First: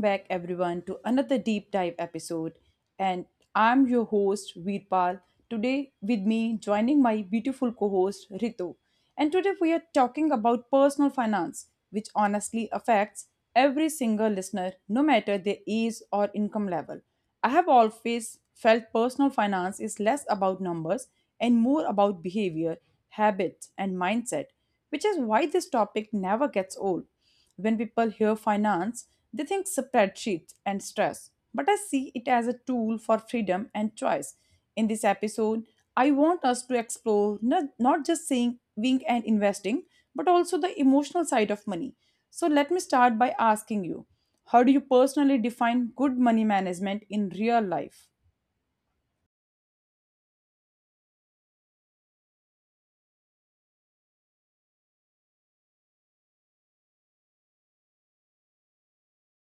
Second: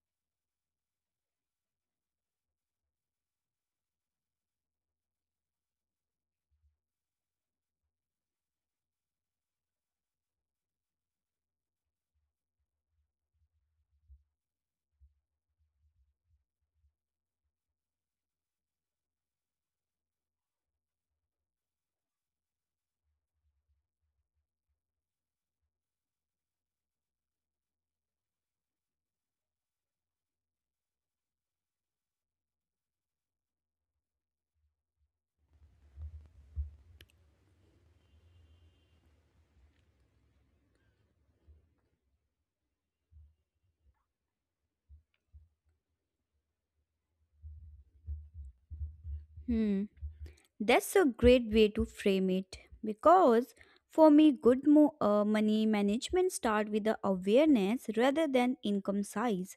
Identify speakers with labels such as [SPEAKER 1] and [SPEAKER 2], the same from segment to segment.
[SPEAKER 1] back everyone to another deep dive episode. And I'm your host Veerpal. Today with me joining my beautiful co-host Ritu. And today we are talking about personal finance, which honestly affects every single listener, no matter their age or income level. I have always felt personal finance is less about numbers and more about behavior, habits, and mindset, which is why this topic never gets old. When people hear finance, they think spreadsheets and stress, but I see it as a tool for freedom and choice. In this episode, I want us to explore not just saving and investing, but also the emotional side of money. So let me start by asking you, how do you personally define good money management in real life?
[SPEAKER 2] Hmm, that's a great way to frame it because for me, good money management start with the awareness rather than income size.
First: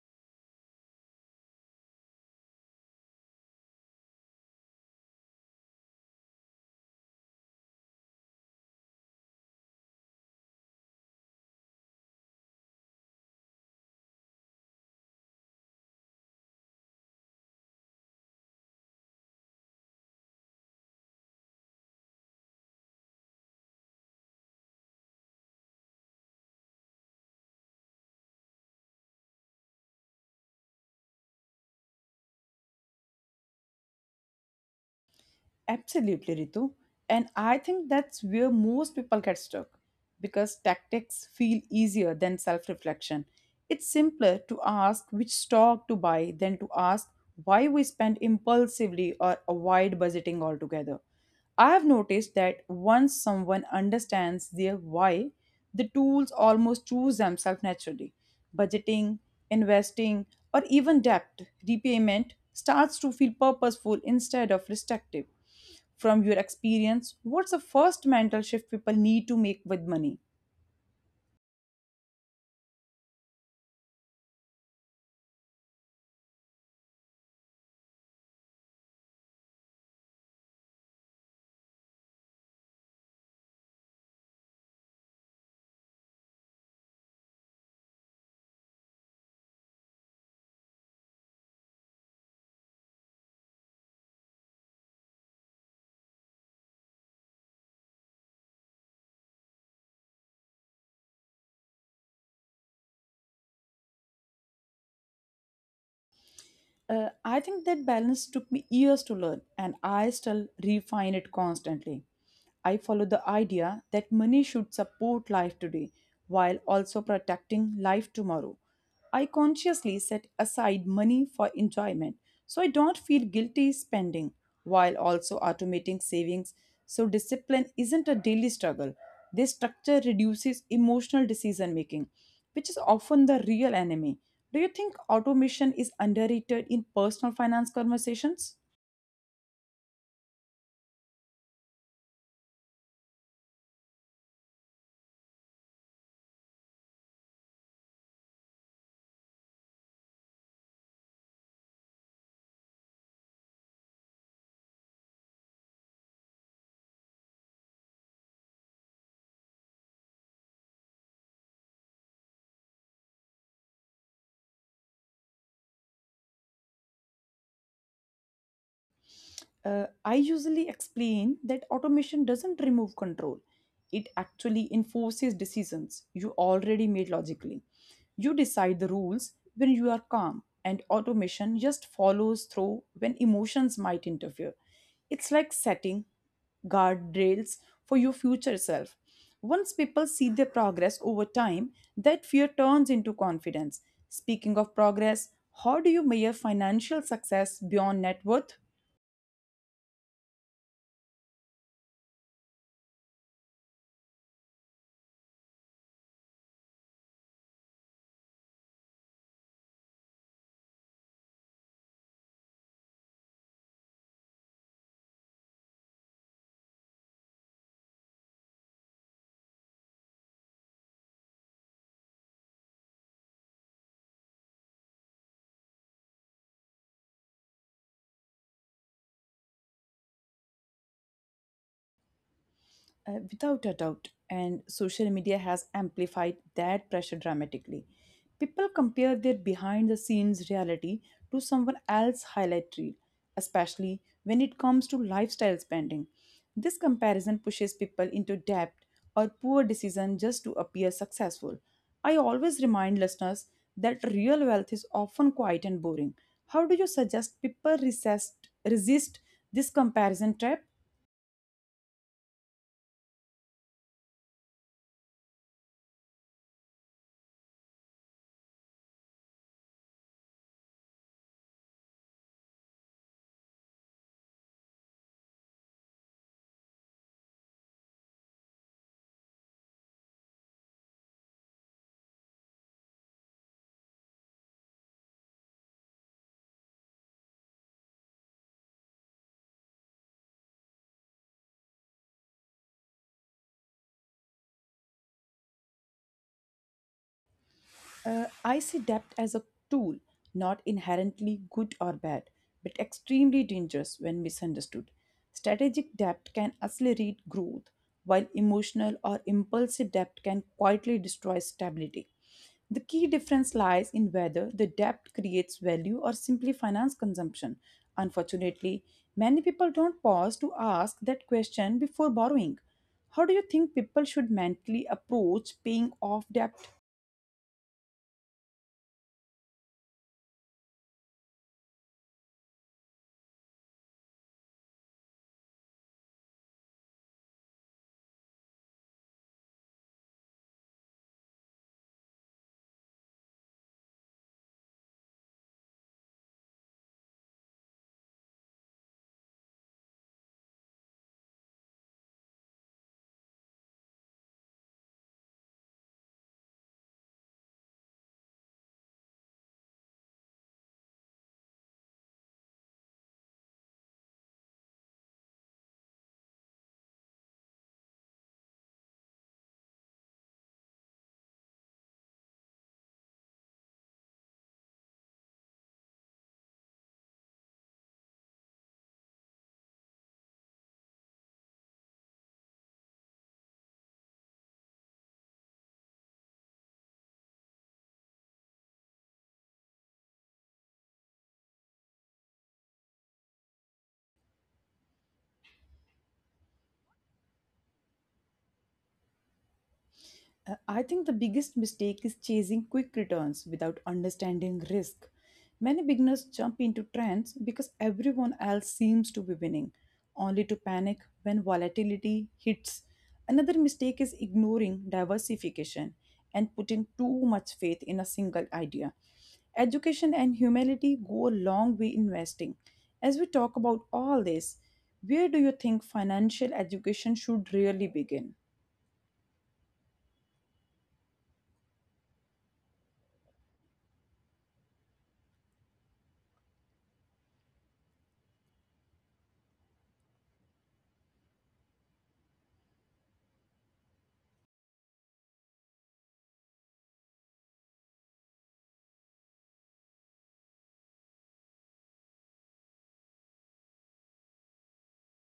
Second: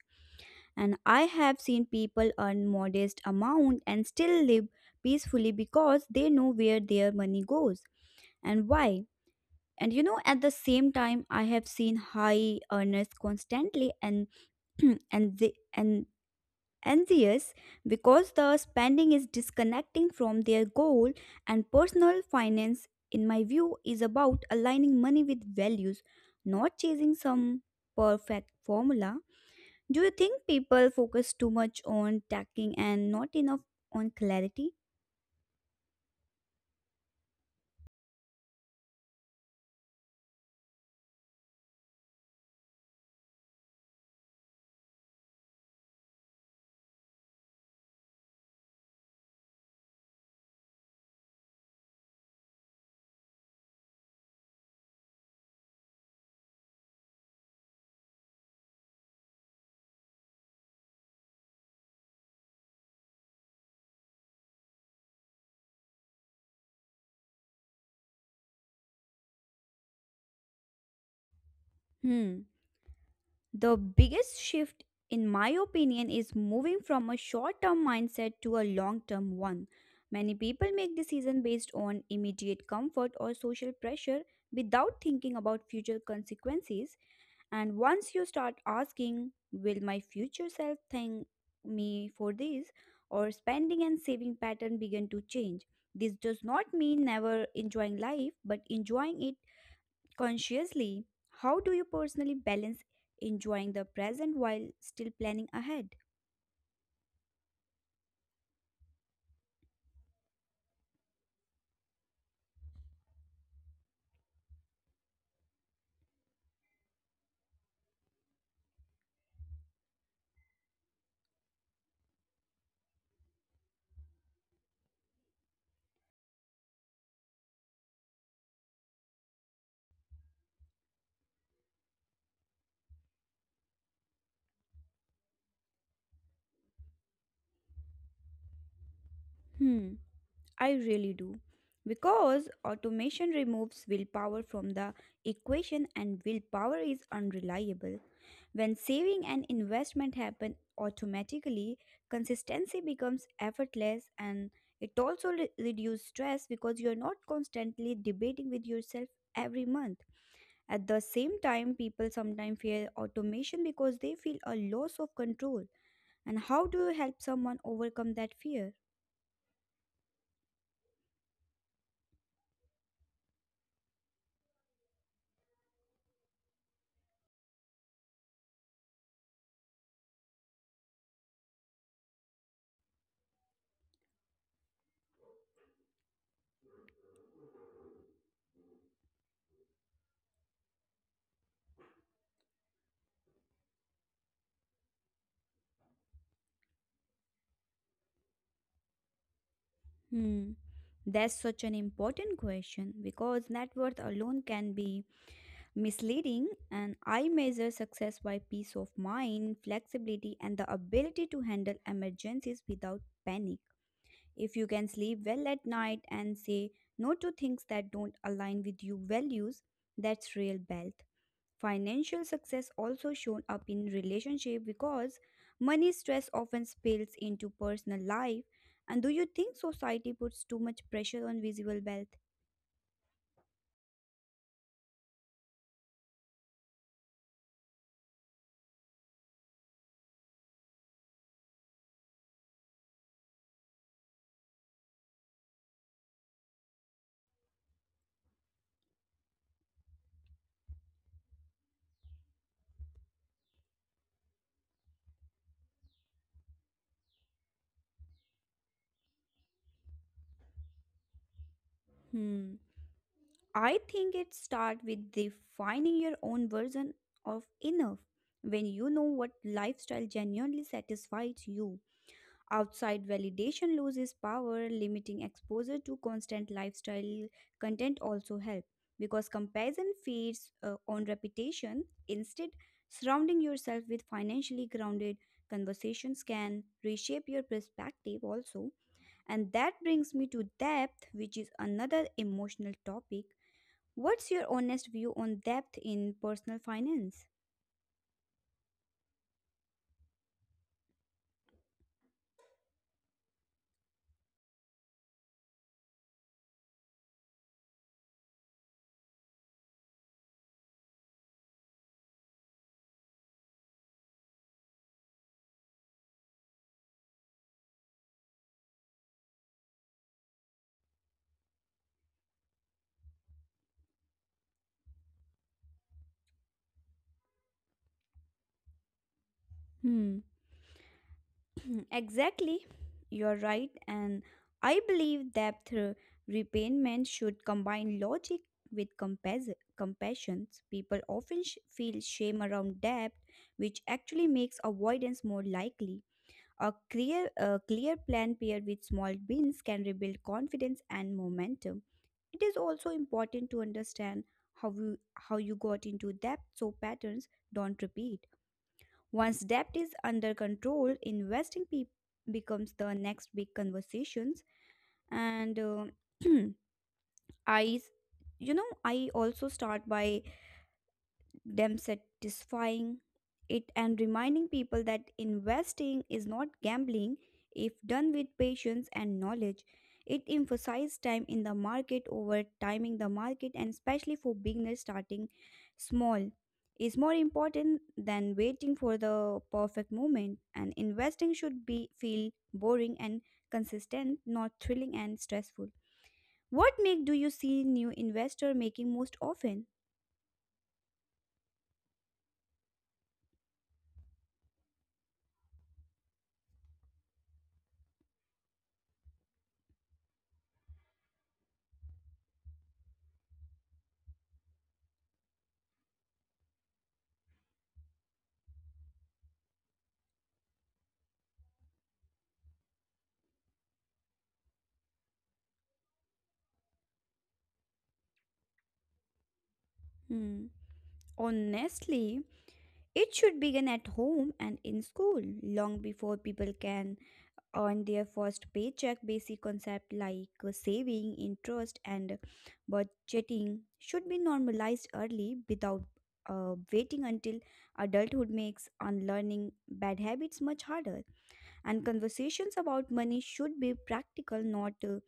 [SPEAKER 2] And I have seen people earn modest amount and still live peacefully because they know where their money goes and why. And you know, at the same time, I have seen high earners constantly and and anxious because the spending is disconnecting from their goal, and personal finance, in my view, is about aligning money with values, not chasing some perfect formula. Do you think people focus too much on tacking and not enough on clarity?
[SPEAKER 1] Absolutely, Ritu. And I think that's where most people get stuck because tactics feel easier than self reflection. It's simpler to ask which stock to buy than to ask why we spend impulsively or avoid budgeting altogether. I have noticed that once someone understands their why, the tools almost choose themselves naturally. Budgeting, investing, or even debt repayment starts to feel purposeful instead of restrictive. From your experience, what's the first mental shift people need to make with money?
[SPEAKER 2] Hmm. The biggest shift, in my opinion, is moving from a short term mindset to a long term one. Many people make decisions based on immediate comfort or social pressure without thinking about future consequences. And once you start asking, will my future self thank me for this? Or spending and saving pattern begin to change. This does not mean never enjoying life, but enjoying it consciously. How do you personally balance enjoying the present while still planning ahead?
[SPEAKER 1] I think that balance took me years to learn, and I still refine it constantly. I follow the idea that money should support life today while also protecting life tomorrow. I consciously set aside money for enjoyment so I don't feel guilty spending while also automating savings so discipline isn't a daily struggle. This structure reduces emotional decision making, which is often the real enemy. Do you think automation is underrated in personal finance conversations?
[SPEAKER 2] Hmm, I really do. Because automation removes willpower from the equation and willpower is unreliable. When saving and investment happen automatically, consistency becomes effortless, and it also reduces stress because you are not constantly debating with yourself every month. At the same time, people sometimes fear automation because they feel a loss of control. And how do you help someone overcome that fear?
[SPEAKER 1] I usually explain that automation doesn't remove control. It actually enforces decisions you already made logically. You decide the rules when you are calm, and automation just follows through when emotions might interfere. It's like setting guardrails for your future self. Once people see their progress over time, that fear turns into confidence. Speaking of progress, how do you measure financial success beyond net worth?
[SPEAKER 2] Hmm. That's such an important question because net worth alone can be misleading, and I measure success by peace of mind, flexibility, and the ability to handle emergencies without panic. If you can sleep well at night and say no to things that don't align with your values, that's real wealth. Financial success also shown up in relationship because money stress often spills into personal life. And do you think society puts too much pressure on visible wealth?
[SPEAKER 1] Without a doubt, and social media has amplified that pressure dramatically. People compare their behind the scenes reality to someone else's highlight reel, especially when it comes to lifestyle spending. This comparison pushes people into debt or poor decisions just to appear successful. I always remind listeners that real wealth is often quiet and boring. How do you suggest people resist this comparison trap?
[SPEAKER 2] Hmm. I think it starts with defining your own version of enough. When you know what lifestyle genuinely satisfies you, outside validation loses power. Limiting exposure to constant lifestyle content also help because comparison feeds on reputation. Instead, surrounding yourself with financially grounded conversations can reshape your perspective also. And that brings me to depth, which is another emotional topic. What's your honest view on depth in personal finance?
[SPEAKER 1] I see debt as a tool, not inherently good or bad, but extremely dangerous when misunderstood. Strategic debt can accelerate growth, while emotional or impulsive debt can quietly destroy stability. The key difference lies in whether the debt creates value or simply finance consumption. Unfortunately, many people don't pause to ask that question before borrowing. How do you think people should mentally approach paying off debt?
[SPEAKER 2] Mm, exactly. You're right. And I believe that repayment should combine logic with compassion. People often feel shame around debt, which actually makes avoidance more likely. A clear plan paired with small wins can rebuild confidence and momentum. It is also important to understand how you got into debt so patterns don't repeat. Once debt is under control, investing becomes the next big conversations. And I, s- you know, I also start by them satisfying it and reminding people that investing is not gambling if done with patience and knowledge. It emphasizes time in the market over timing the market, and especially for beginners, starting small is more important than waiting for the perfect moment. And investing should be feel boring and consistent, not thrilling and stressful. What make do you see new investor making most often?
[SPEAKER 1] I think the biggest mistake is chasing quick returns without understanding risk. Many beginners jump into trends because everyone else seems to be winning, only to panic when volatility hits. Another mistake is ignoring diversification and putting too much faith in a single idea. Education and humility go a long way investing. As we talk about all this, where do you think financial education should really begin?
[SPEAKER 2] Hmm. Honestly, it should begin at home and in school, long before people can earn their first paycheck. Basic concepts like saving, interest, and budgeting should be normalized early without waiting until adulthood makes unlearning bad habits much harder. And conversations about money should be practical, not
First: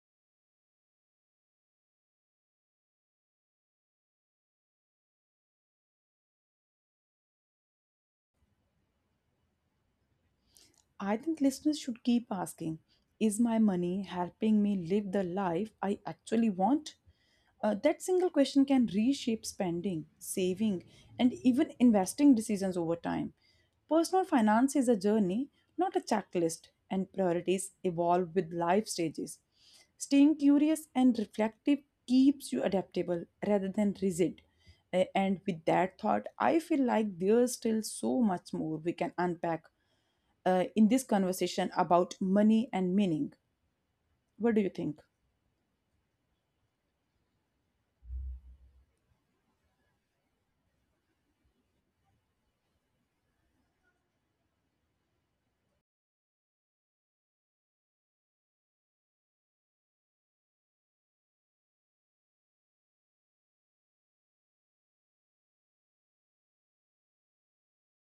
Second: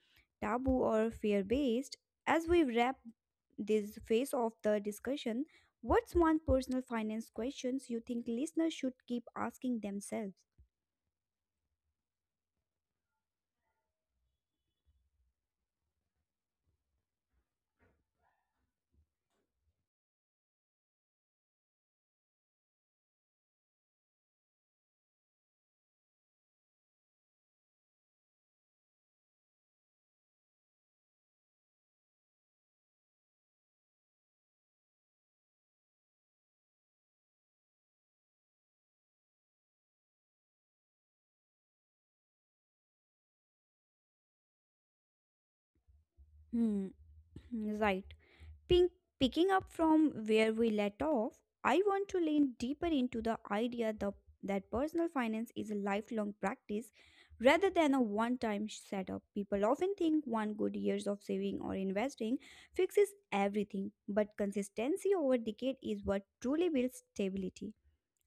[SPEAKER 2] taboo or fear based. As we wrap this phase of the discussion, what's one personal finance questions you think listeners should keep asking themselves?
[SPEAKER 1] I think listeners should keep asking, is my money helping me live the life I actually want? That single question can reshape spending, saving, and even investing decisions over time. Personal finance is a journey, not a checklist, and priorities evolve with life stages. Staying curious and reflective keeps you adaptable rather than rigid. And with that thought, I feel like there's still so much more we can unpack in this conversation about money and meaning. What do you think?
[SPEAKER 2] Hmm, right. Pink, picking up from where we let off, I want to lean deeper into the idea that personal finance is a lifelong practice rather than a one time setup. People often think one good years of saving or investing fixes everything, but consistency over decade is what truly builds stability.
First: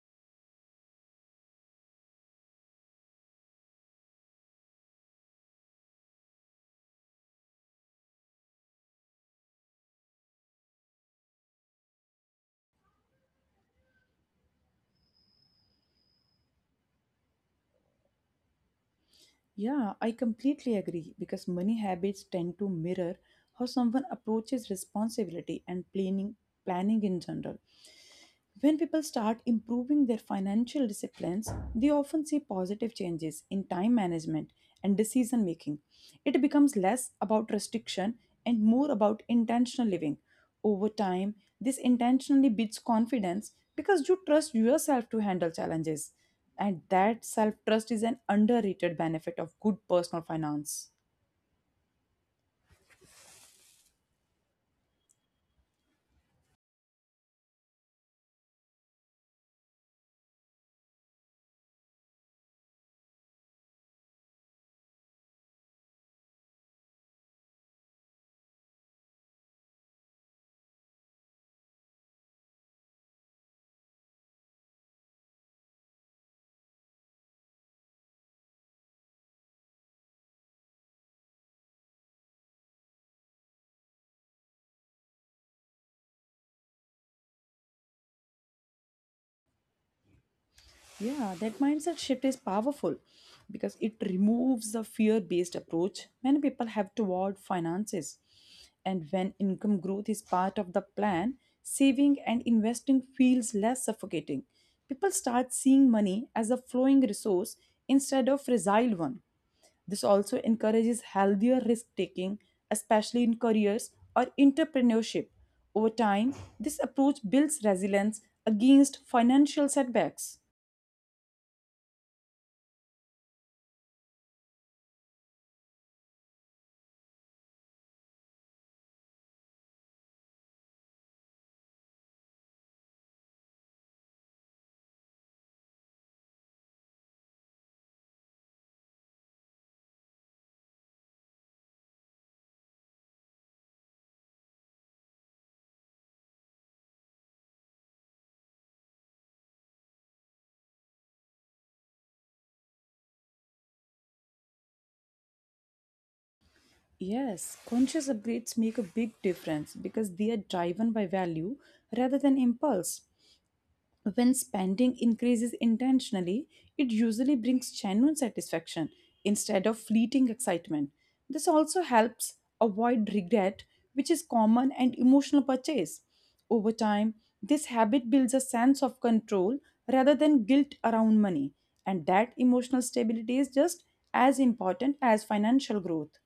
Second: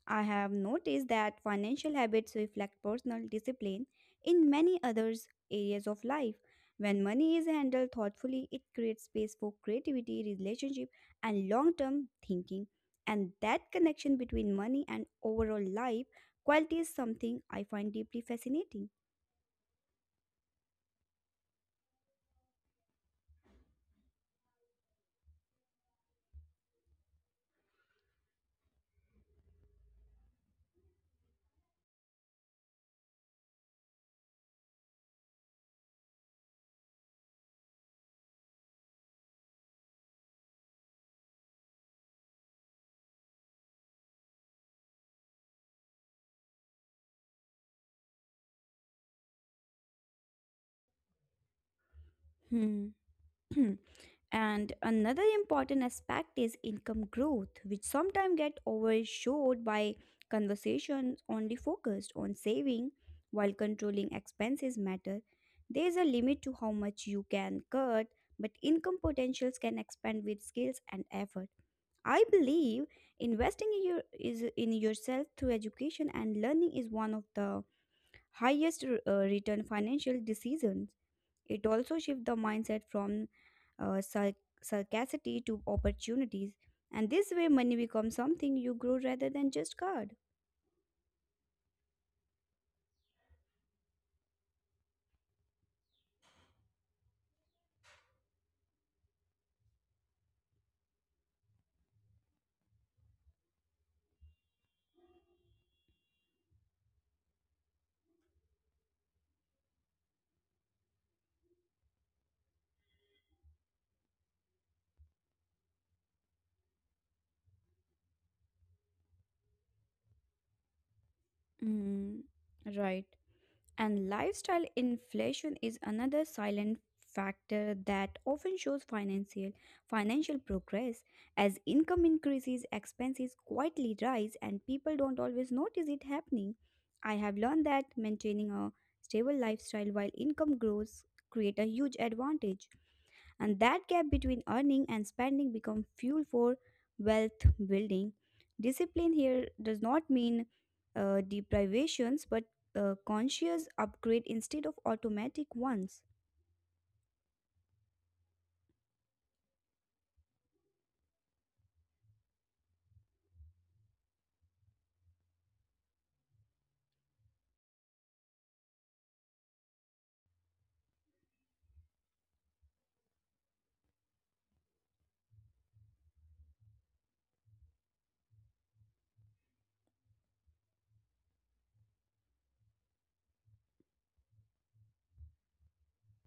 [SPEAKER 2] I have noticed that financial habits reflect personal discipline in many other areas of life. When money is handled thoughtfully, it creates space for creativity, relationship, and long term thinking. And that connection between money and overall life quality is something I find deeply fascinating.
[SPEAKER 1] Yeah, I completely agree because money habits tend to mirror how someone approaches responsibility and planning in general. When people start improving their financial disciplines, they often see positive changes in time management and decision making. It becomes less about restriction and more about intentional living. Over time, this intentionally builds confidence because you trust yourself to handle challenges. And that self trust is an underrated benefit of good personal finance.
[SPEAKER 2] Hmm. And another important aspect is income growth, which sometimes get overshadowed by conversations only focused on saving, while controlling expenses matter. There is a limit to how much you can cut, but income potentials can expand with skills and effort. I believe investing in yourself through education and learning is one of the highest return financial decisions. It also shifts the mindset from uh, sar- scarcity to opportunities, and this way, money becomes something you grow rather than just guard.
[SPEAKER 1] Yeah, that mindset shift is powerful because it removes the fear based approach many people have toward finances. And when income growth is part of the plan, saving and investing feels less suffocating. People start seeing money as a flowing resource instead of fragile one. This also encourages healthier risk taking, especially in careers or entrepreneurship. Over time, this approach builds resilience against financial setbacks.
[SPEAKER 2] Mm, right. And lifestyle inflation is another silent factor that often shows financial progress. As income increases, expenses quietly rise, and people don't always notice it happening. I have learned that maintaining a stable lifestyle while income grows create a huge advantage. And that gap between earning and spending becomes fuel for wealth building. Discipline here does not mean deprivations, but conscious upgrade instead of automatic ones.
[SPEAKER 1] Yes, conscious upgrades make a big difference because they are driven by value rather than impulse. When spending increases intentionally, it usually brings genuine satisfaction instead of fleeting excitement. This also helps avoid regret, which is common and emotional purchase. Over time, this habit builds a sense of control rather than guilt around money, and that emotional stability is just as important as financial growth.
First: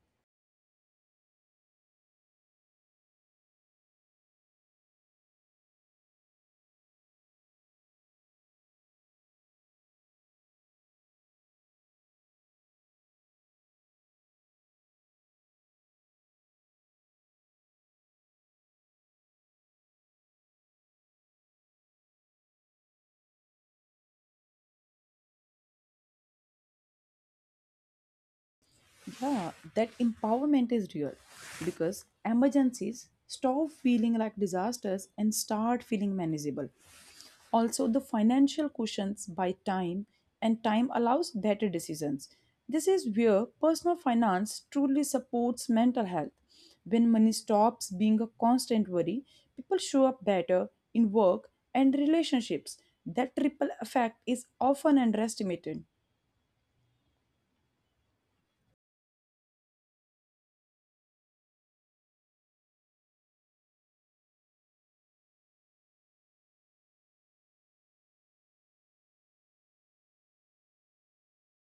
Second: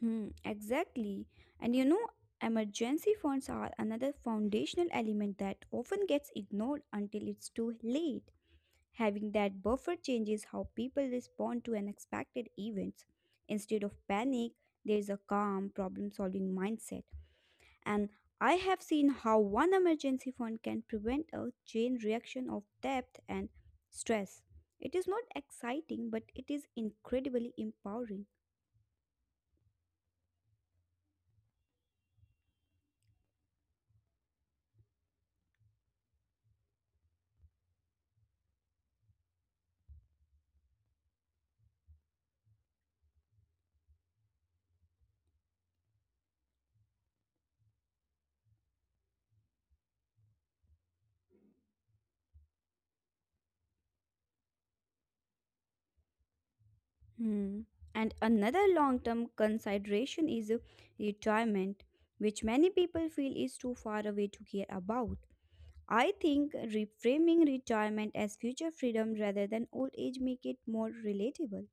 [SPEAKER 2] Hmm, exactly. And you know, emergency funds are another foundational element that often gets ignored until it's too late. Having that buffer changes how people respond to unexpected events. Instead of panic, there is a calm, problem solving mindset. And I have seen how one emergency fund can prevent a chain reaction of debt and stress. It is not exciting, but it is incredibly empowering.
[SPEAKER 1] Yeah, that empowerment is real because emergencies stop feeling like disasters and start feeling manageable. Also, the financial cushions by time and time allows better decisions. This is where personal finance truly supports mental health. When money stops being a constant worry, people show up better in work and relationships. That triple effect is often underestimated.
[SPEAKER 2] Hmm. And another long term consideration is retirement, which many people feel is too far away to care about. I think reframing retirement as future freedom rather than old age make it more relatable.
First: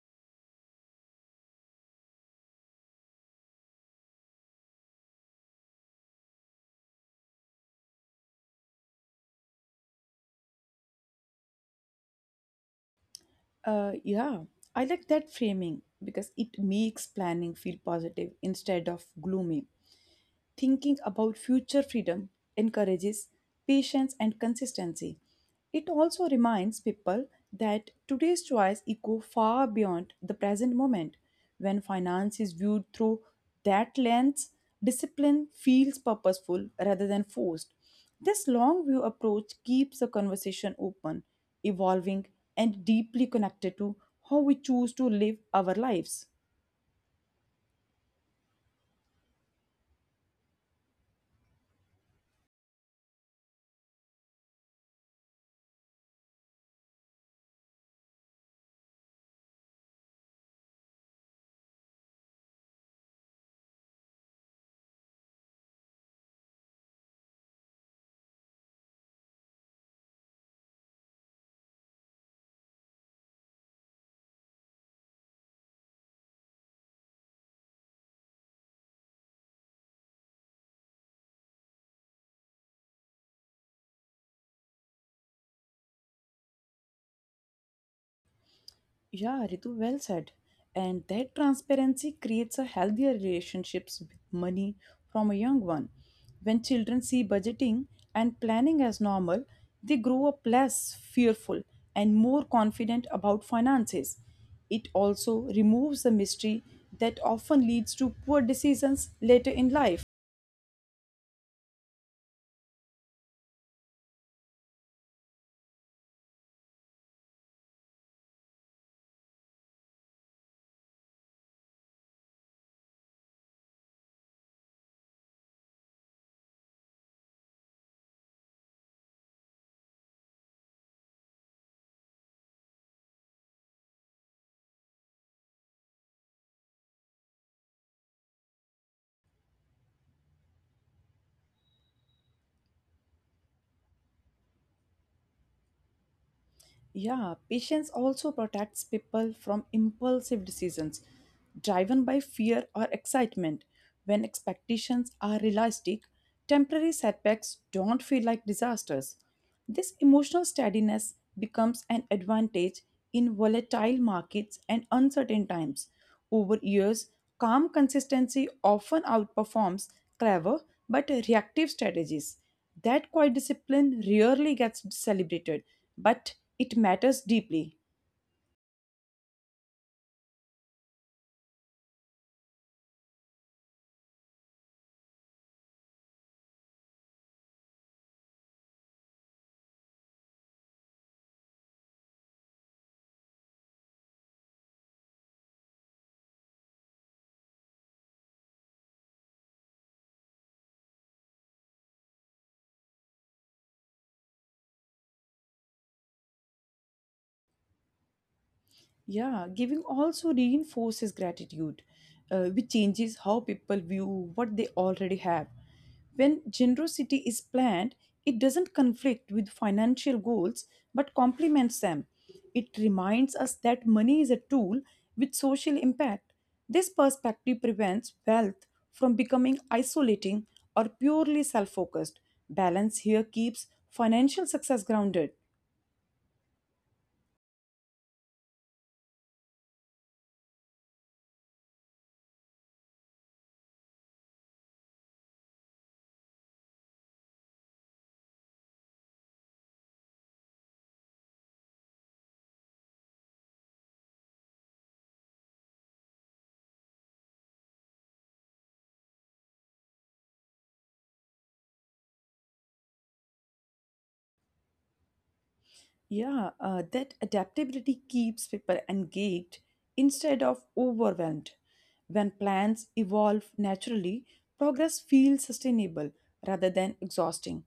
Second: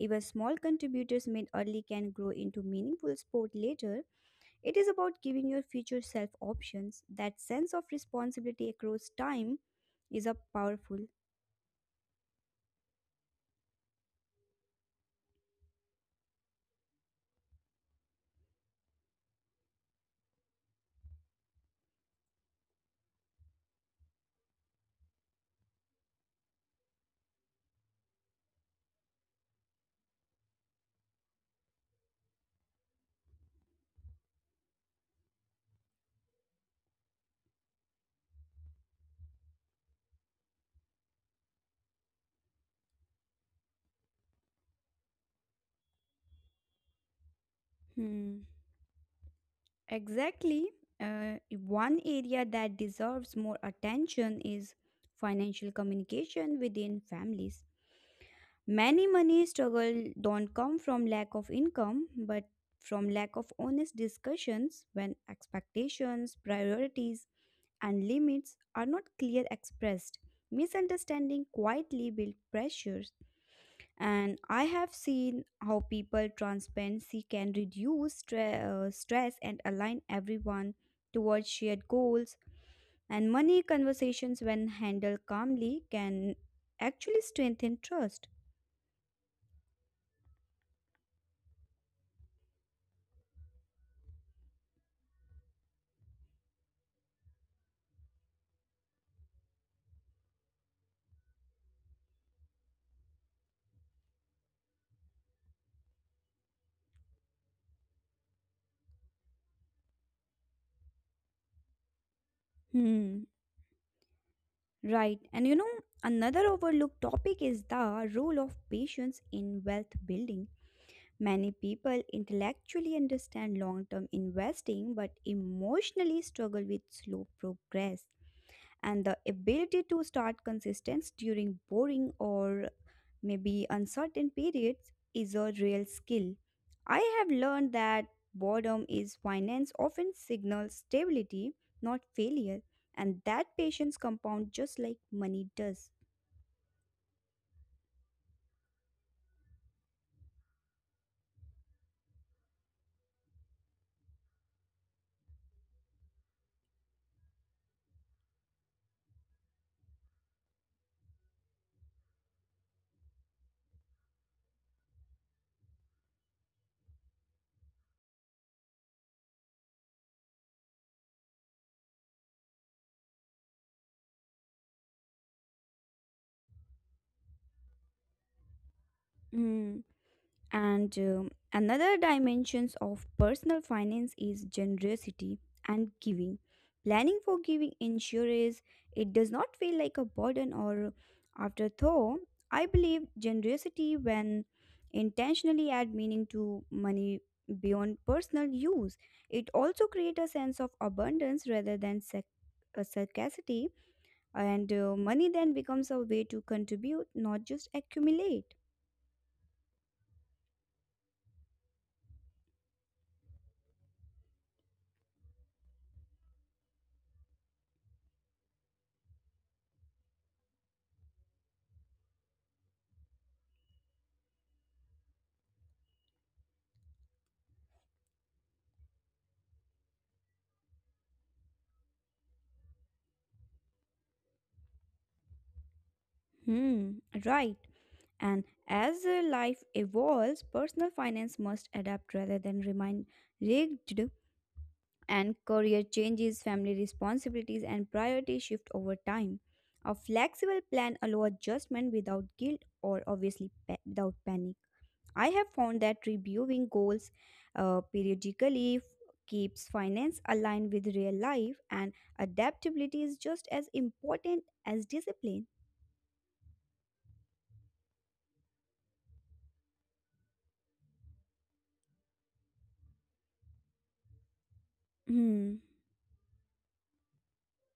[SPEAKER 2] Even small contributors made early can grow into meaningful support later. It is about giving your future self options. That sense of responsibility across time is a powerful.
[SPEAKER 1] Yeah, I like that framing because it makes planning feel positive instead of gloomy thinking about future freedom encourages patience and consistency. It also reminds people that today's choice echo far beyond the present moment. When finance is viewed through that lens, discipline feels purposeful rather than forced. This long view approach keeps the conversation open, evolving, and deeply connected to how we choose to live our lives.
[SPEAKER 2] Hmm. Exactly. One area that deserves more attention is financial communication within families. Many money struggle don't come from lack of income, but from lack of honest discussions when expectations, priorities, and limits are not clear expressed. Misunderstanding quietly build pressures, and I have seen how people transparency can reduce stress and align everyone towards shared goals. And money conversations, when handled calmly, can actually strengthen trust.
[SPEAKER 1] Yeah, Ritu, well said. And that transparency creates a healthier relationships with money from a young one. When children see budgeting and planning as normal, they grow up less fearful and more confident about finances. It also removes the mystery that often leads to poor decisions later in life.
[SPEAKER 2] Hmm, right. And you know, another overlooked topic is the role of patience in wealth building. Many people intellectually understand long term investing but emotionally struggle with slow progress, and the ability to start consistency during boring or maybe uncertain periods is a real skill. I have learned that boredom is finance often signals stability, not failure, and that patience compound just like money does.
[SPEAKER 1] Yeah, patience also protects people from impulsive decisions driven by fear or excitement. When expectations are realistic, temporary setbacks don't feel like disasters. This emotional steadiness becomes an advantage in volatile markets and uncertain times. Over years, calm consistency often outperforms clever but reactive strategies. That quiet discipline rarely gets celebrated, but it matters deeply.
[SPEAKER 2] And another dimensions of personal finance is generosity and giving. Planning for giving ensures it does not feel like a burden or afterthought. I believe generosity, when intentionally add meaning to money beyond personal use, it also creates a sense of abundance rather than scarcity, and money then becomes a way to contribute, not just accumulate.
[SPEAKER 1] Yeah, giving also reinforces gratitude, which changes how people view what they already have. When generosity is planned, it doesn't conflict with financial goals but complements them. It reminds us that money is a tool with social impact. This perspective prevents wealth from becoming isolating or purely self focused. Balance here keeps financial success grounded.
[SPEAKER 2] Hmm, right. And as life evolves, personal finance must adapt rather than remain rigid, and career changes, family responsibilities, and priorities shift over time. A flexible plan allows adjustment without guilt or obviously without panic. I have found that reviewing goals periodically keeps finance aligned with real life, and adaptability is just as important as discipline.
[SPEAKER 1] Yeah, that adaptability keeps people engaged instead of overwhelmed. When plans evolve naturally, progress feels
[SPEAKER 2] Hmm.
[SPEAKER 1] sustainable rather than exhausting.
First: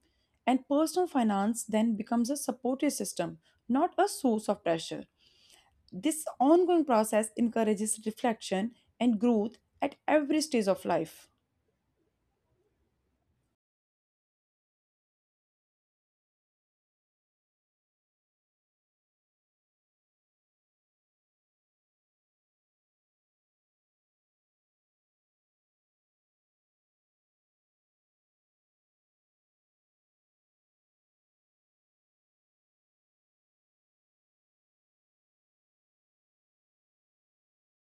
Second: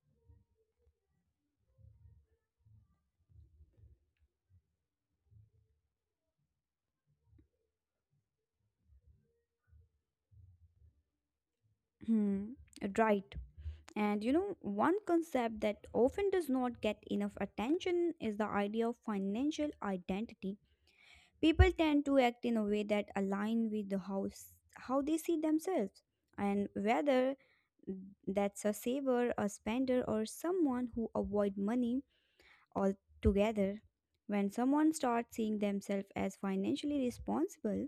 [SPEAKER 1] And personal finance then becomes a supportive system, not a source of pressure. This ongoing process encourages reflection and growth at every stage of life.
[SPEAKER 2] Hmm. Right. And you know, one concept that often does not get enough attention is the idea of financial identity. People tend to act in a way that align with the house how they see themselves, and whether that's a saver, a spender, or someone who avoid money altogether. When someone starts seeing themselves as financially responsible,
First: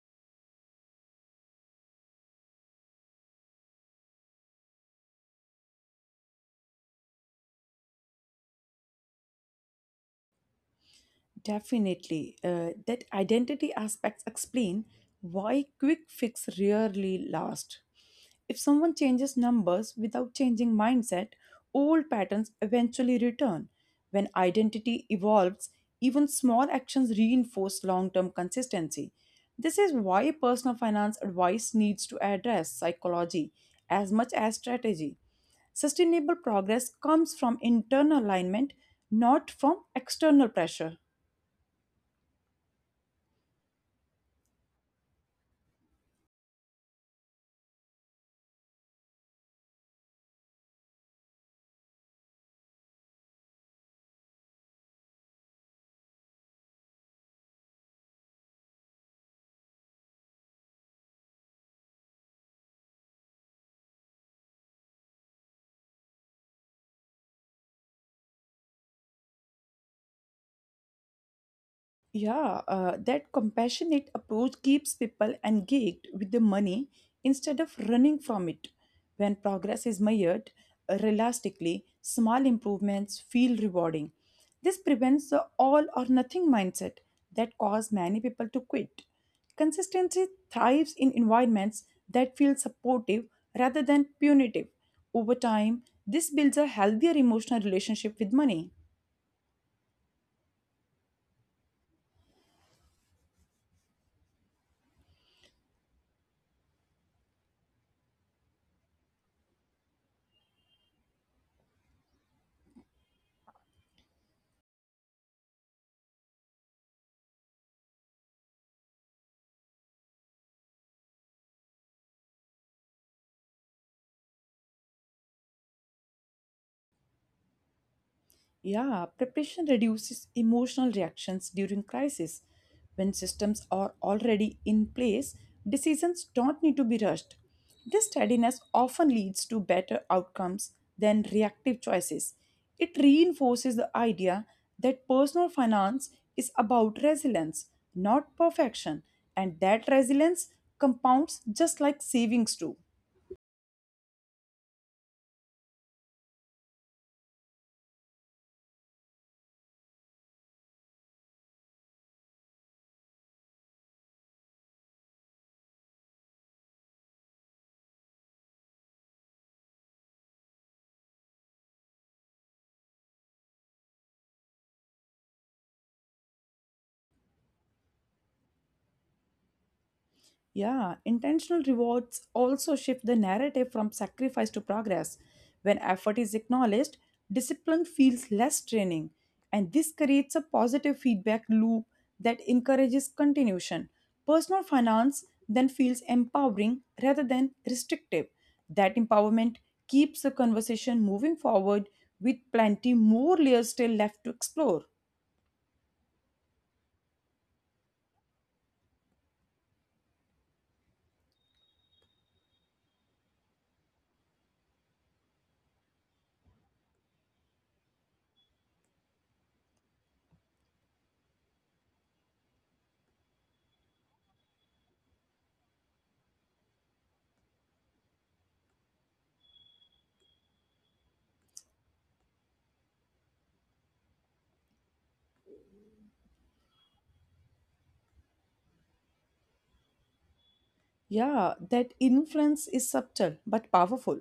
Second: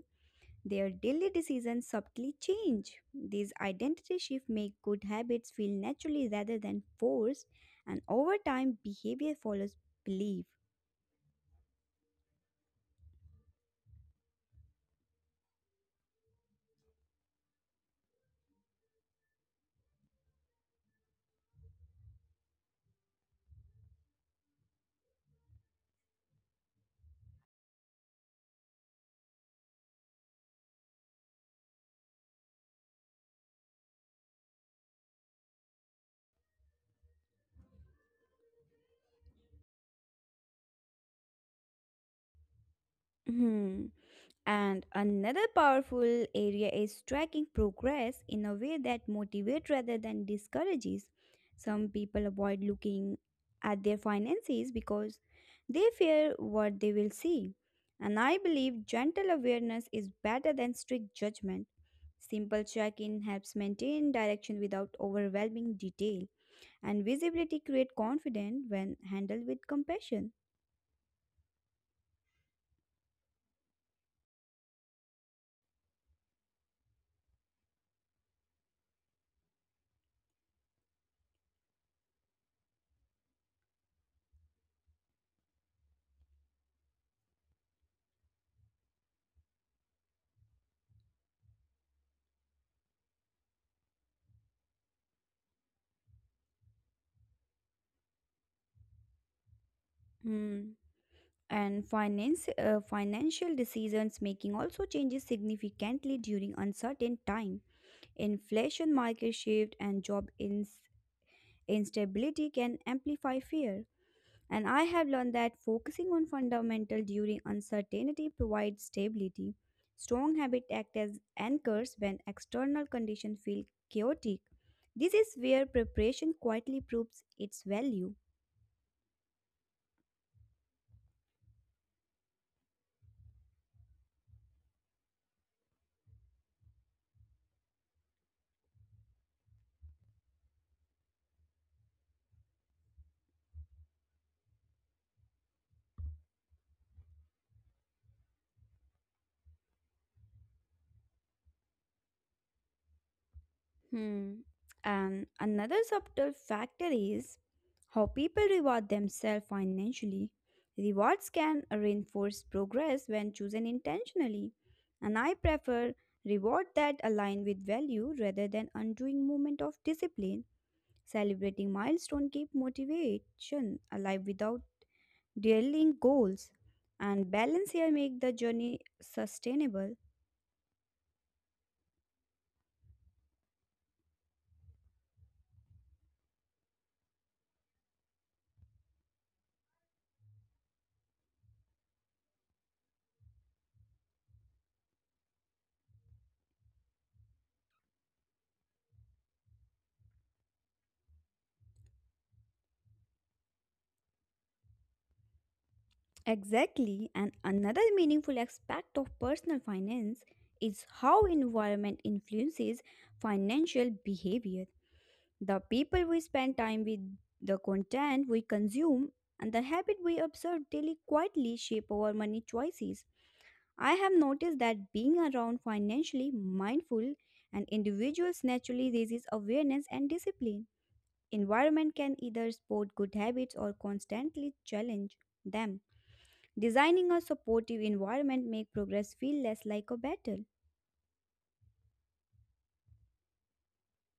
[SPEAKER 2] their daily decisions subtly change. These identity shifts make good habits feel naturally rather than forced, and over time, behavior follows belief.
[SPEAKER 1] Definitely. That identity aspects explain why quick fix rarely last. If someone changes numbers without changing mindset, old patterns eventually return. When identity evolves, even small actions reinforce long term consistency. This is why personal finance advice needs to address psychology as much as strategy. Sustainable progress comes from internal alignment, not from external pressure.
[SPEAKER 2] Hmm. And another powerful area is tracking progress in a way that motivates rather than discourages. Some people avoid looking at their finances because they fear what they will see. And I believe gentle awareness is better than strict judgment. Simple check-in helps maintain direction without overwhelming detail, and visibility creates confidence when handled with compassion.
[SPEAKER 1] Yeah, that compassionate approach keeps people engaged with the money instead of running from it. When progress is measured realistically, small improvements feel rewarding. This prevents the all or nothing mindset that causes many people to quit. Consistency thrives in environments that feel supportive rather than punitive. Over time, this builds a healthier emotional relationship with money.
[SPEAKER 2] Hmm. And financial decisions making also changes significantly during uncertain time. Inflation, market shift, and job instability can amplify fear. And I have learned that focusing on fundamental during uncertainty provides stability. Strong habits act as anchors when external conditions feel chaotic. This is where preparation quietly proves its value.
[SPEAKER 1] Yeah, preparation reduces emotional reactions during crisis. When systems are already in place, decisions don't need to be rushed. This steadiness often leads to better outcomes than reactive choices. It reinforces the idea that personal finance is about resilience, not perfection, and that resilience compounds just like savings do.
[SPEAKER 2] Hmm. And another subtle factor is how people reward themselves financially. Rewards can reinforce progress when chosen intentionally, and I prefer reward that align with value rather than undoing moment of discipline. Celebrating milestone keep motivation alive without derailing goals, and balance here make the journey sustainable.
[SPEAKER 1] Yeah, intentional rewards also shift the narrative from sacrifice to progress. When effort is acknowledged, discipline feels less draining, and this creates a positive feedback loop that encourages continuation. Personal finance then feels empowering rather than restrictive. That empowerment keeps the conversation moving forward with plenty more layers still left to explore.
[SPEAKER 2] Exactly, and another meaningful aspect of personal finance is how environment influences financial behavior. The people we spend time with, the content we consume, and the habit we observe daily quietly shape our money choices. I have noticed that being around financially mindful and individuals naturally raises awareness and discipline. Environment can either support good habits or constantly challenge them. Designing a supportive environment make progress feel less like a battle.
[SPEAKER 1] Yeah, that influence is subtle but powerful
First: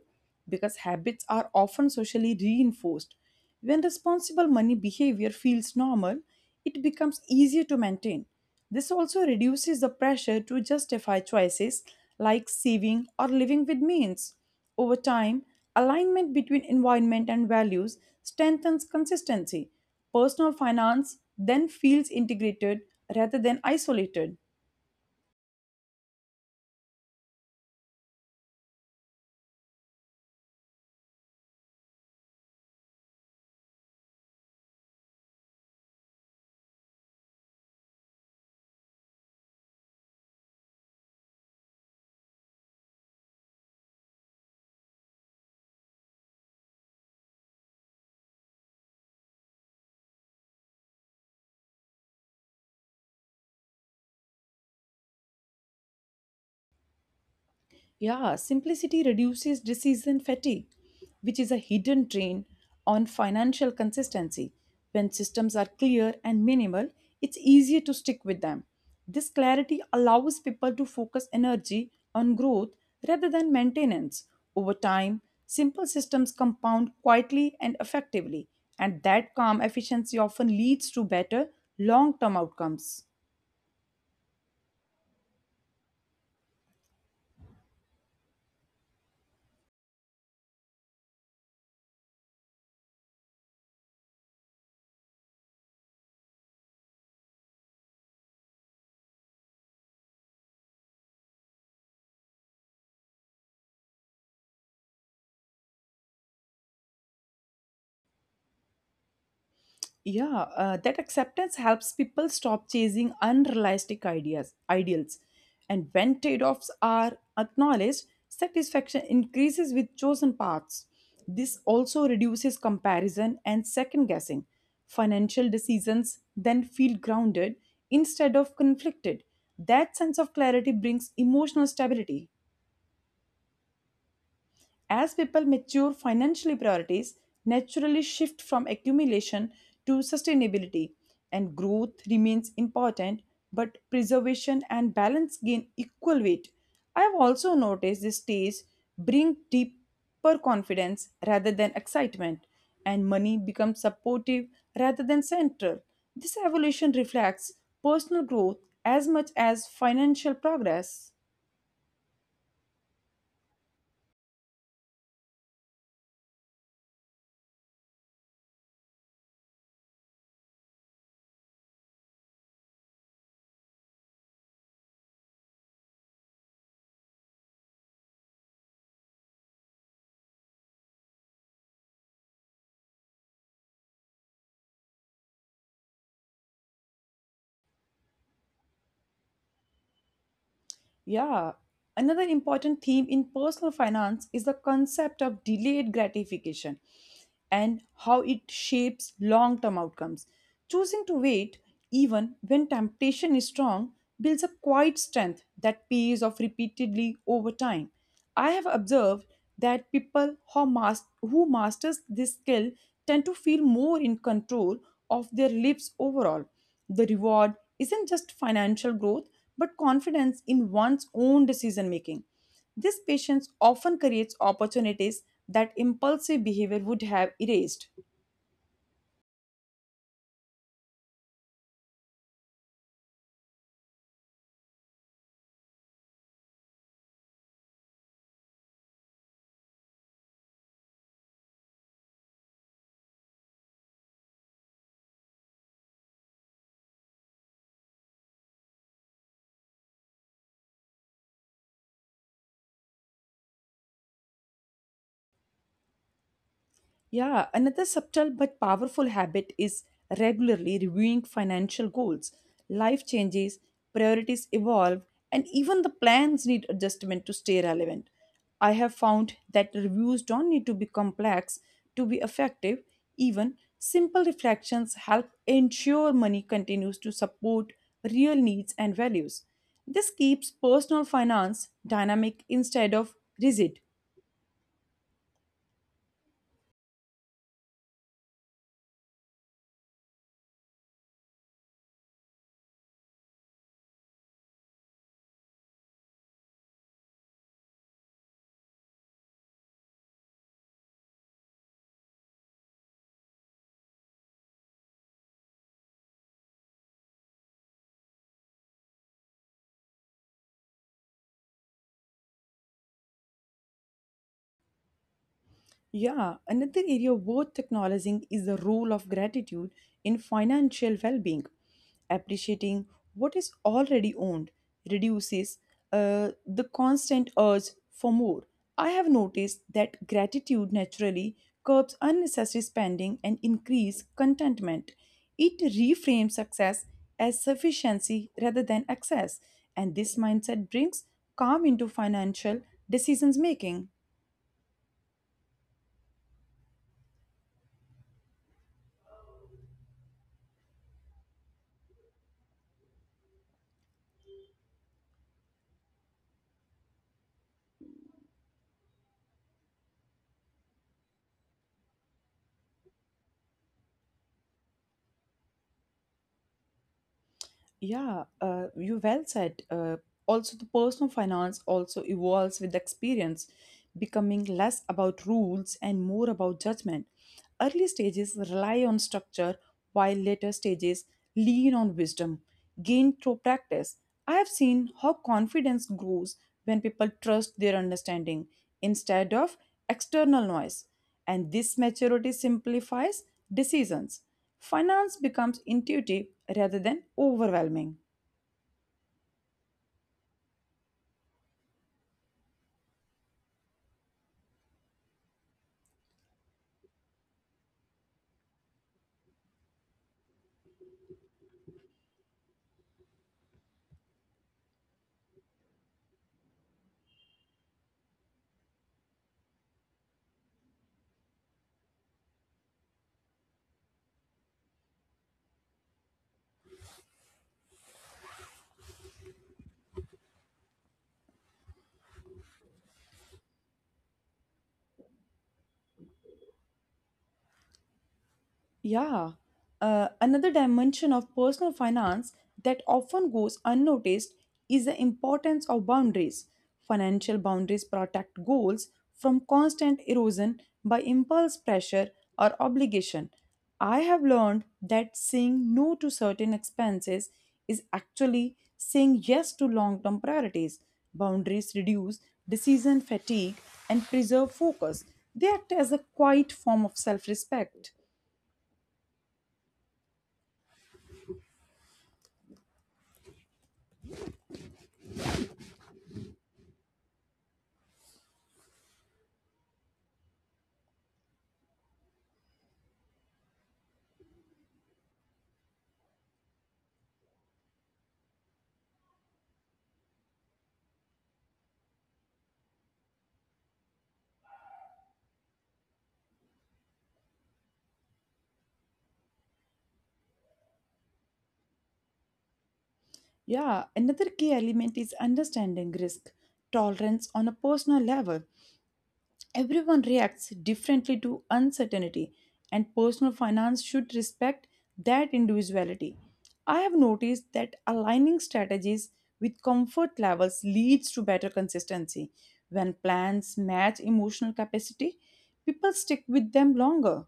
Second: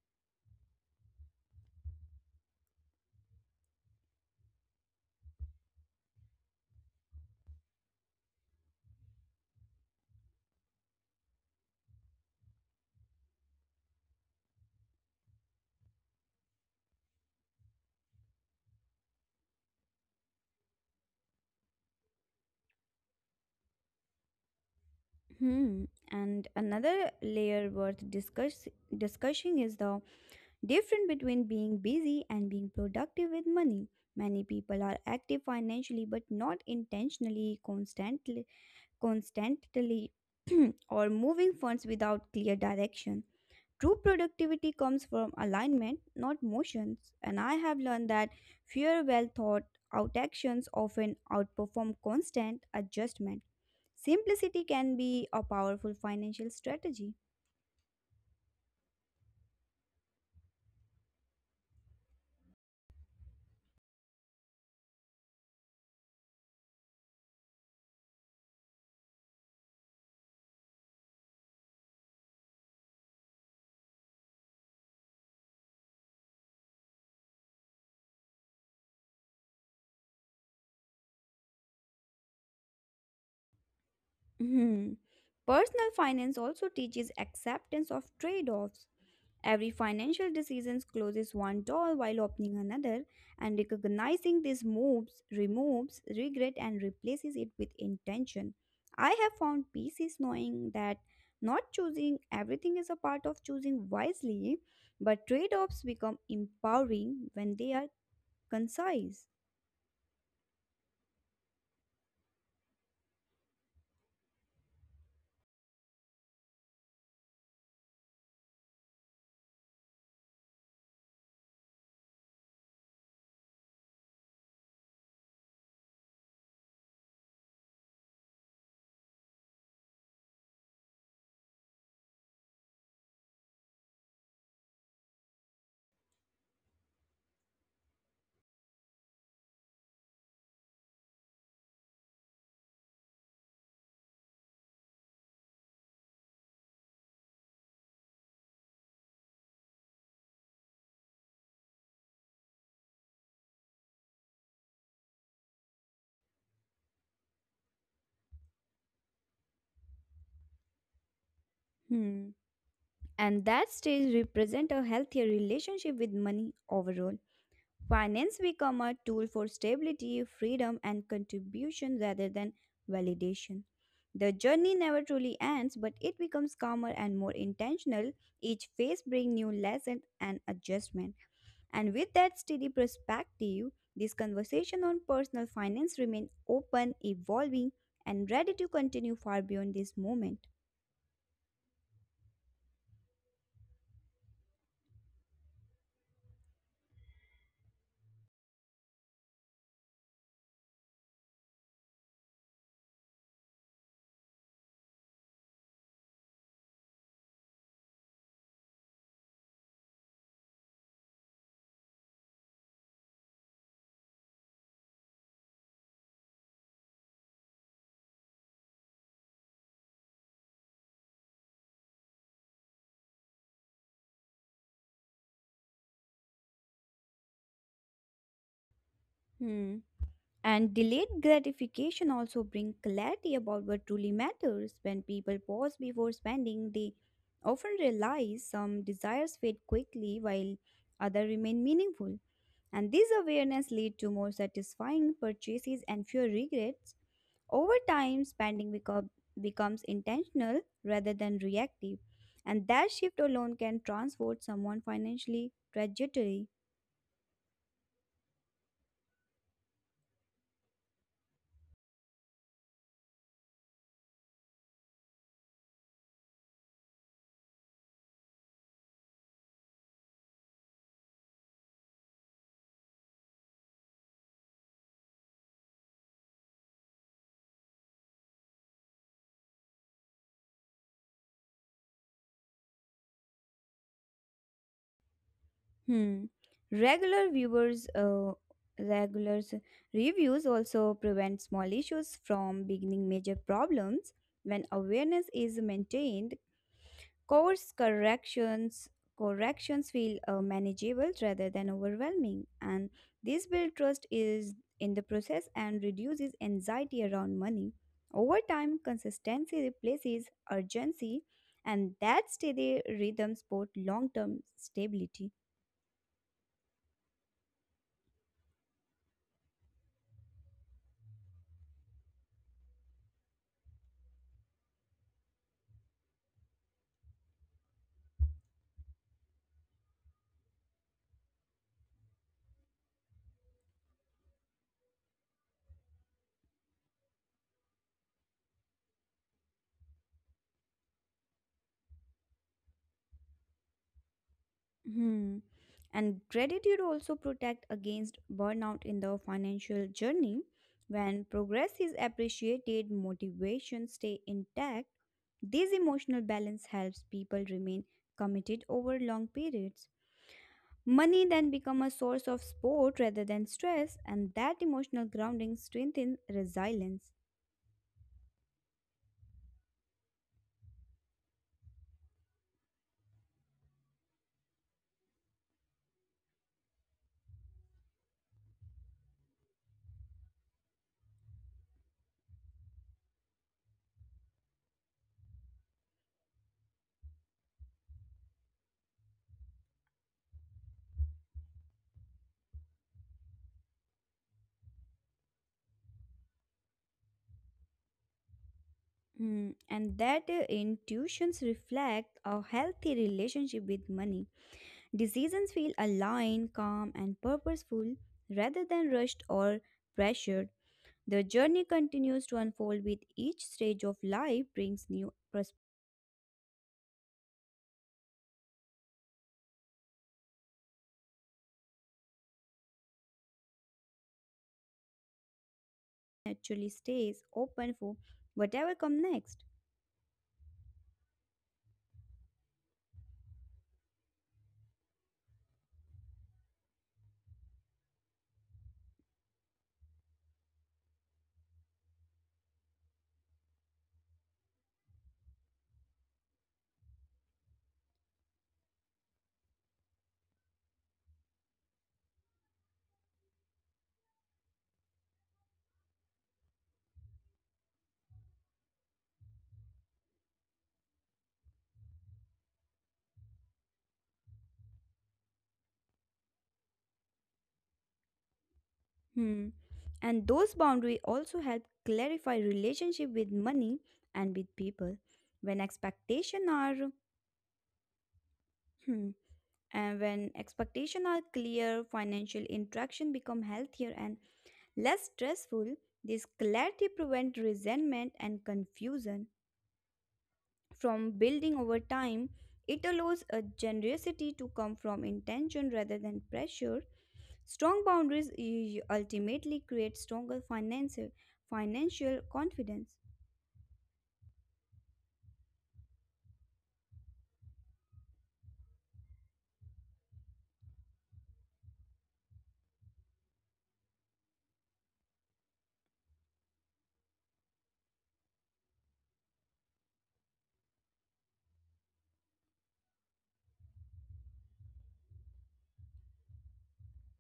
[SPEAKER 1] because habits are often socially reinforced. When responsible money behavior feels normal, it becomes easier to maintain. This also reduces the pressure to justify choices like saving or living with means. Over time, alignment between environment and values strengthens consistency. Personal finance then feels integrated rather than isolated.
[SPEAKER 2] Hmm. And another layer worth discussing is the difference between being busy and being productive with money. Many people are active financially but not intentionally, constantly, or moving funds without clear direction. True productivity comes from alignment, not motions, and I have learned that fewer well thought out actions often outperform constant adjustment. Simplicity can be a powerful financial strategy.
[SPEAKER 1] Yeah, simplicity reduces decision fatigue, which is a hidden drain on financial consistency. When systems are clear and minimal, it's easier to stick with them. This clarity allows people to focus energy on growth rather than maintenance. Over time, simple systems compound quietly and effectively, and that calm efficiency often leads to better long term outcomes.
[SPEAKER 2] Mhm. Personal finance also teaches acceptance of trade offs. Every financial decision closes one door while opening another, and recognizing these moves removes regret and replaces it with intention. I have found peace is knowing that not choosing everything is a part of choosing wisely, but trade offs become empowering when they are concise.
[SPEAKER 1] Yeah, that acceptance helps people stop chasing unrealistic ideas ideals, and when trade-offs are acknowledged, satisfaction increases with chosen paths. This also reduces comparison and second guessing. Financial decisions then feel grounded instead of conflicted. That sense of clarity brings emotional stability. As people mature, financial priorities naturally shift from accumulation to sustainability, and growth remains important, but preservation and balance gain equal weight. I have also noticed this stage bring deeper confidence rather than excitement, and money becomes supportive rather than central. This evolution reflects personal growth as much as financial progress.
[SPEAKER 2] Hmm. And that stage represent a healthier relationship with money overall. Finance become a tool for stability, freedom, and contribution rather than validation. The journey never truly ends, but it becomes calmer and more intentional. Each phase brings new lessons and adjustment. And with that steady perspective, this conversation on personal finance remains open, evolving, and ready to continue far beyond this moment.
[SPEAKER 1] Yeah. Another important theme in personal finance is the concept of delayed gratification and how it shapes long term outcomes. Choosing to wait, even when temptation is strong, builds a quiet strength that pays off repeatedly over time. I have observed that who masters this skill tend to feel more in control of their lives overall. The reward isn't just financial growth, but confidence in one's own decision making. This patience often creates opportunities that impulsive behavior would have erased.
[SPEAKER 2] Hmm. And delayed gratification also brings clarity about what truly matters. When people pause before spending, they often realize some desires fade quickly while others remain meaningful. And this awareness leads to more satisfying purchases and fewer regrets. Over time, spending becomes intentional rather than reactive. And that shift alone can transform someone financially trajectory.
[SPEAKER 1] Yeah, another subtle but powerful habit is regularly reviewing financial goals. Life changes, priorities evolve, and even the plans need adjustment to stay relevant. I have found that reviews don't need to be complex to be effective. Even simple reflections help ensure money continues to support real needs and values. This keeps personal finance dynamic instead of rigid.
[SPEAKER 2] Hmm. Regular viewers, uh, regulars reviews also prevent small issues from beginning major problems. When awareness is maintained, course corrections feel manageable rather than overwhelming, and this build trust is in the process and reduces anxiety around money. Over time, consistency replaces urgency, and that steady rhythm support long-term stability.
[SPEAKER 1] Yeah, another area worth acknowledging is the role of gratitude in financial well being. Appreciating what is already owned reduces the constant urge for more. I have noticed that gratitude naturally curbs unnecessary spending and increases contentment. It reframes success as sufficiency rather than excess, and this mindset brings calm into financial decisions making.
[SPEAKER 2] Hmm. And gratitude also protect against burnout in the financial journey. When progress is appreciated, motivation stay intact. This emotional balance helps people remain committed over long periods. Money then become a source of support rather than stress, and that emotional grounding strengthens resilience.
[SPEAKER 1] Yeah, you well said. Also, the personal finance also evolves with experience, becoming less about rules and more about judgment. Early stages rely on structure, while later stages lean on wisdom gained through practice. I have seen how confidence grows when people trust their understanding instead of external noise, and this maturity simplifies decisions. Finance becomes intuitive rather than overwhelming.
[SPEAKER 2] Hmm. And that intuitions reflect a healthy relationship with money. Decisions feel aligned, calm, and purposeful rather than rushed or pressured. The journey continues to unfold with each stage of life brings new perspectives, naturally stays open for whatever comes next.
[SPEAKER 1] Yeah, another dimension of personal finance that often goes unnoticed is the importance of boundaries. Financial boundaries protect goals from constant erosion by impulse pressure or obligation. I have learned that saying no to certain expenses is actually saying yes to long term priorities. Boundaries reduce decision fatigue and preserve focus. They act as a quiet form of self respect.
[SPEAKER 2] Hmm. And those boundaries also help clarify relationship with money and with people. When expectation are hmm, when expectation are clear, financial interaction become healthier and less stressful. This clarity prevents resentment and confusion from building over time. It allows a generosity to come from intention rather than pressure. Strong boundaries ultimately create stronger financial confidence.
[SPEAKER 1] Yeah, another key element is understanding risk tolerance on a personal level. Everyone reacts differently to uncertainty, and personal finance should respect that individuality. I have noticed that aligning strategies with comfort levels leads to better consistency. When plans match emotional capacity, people stick with them longer.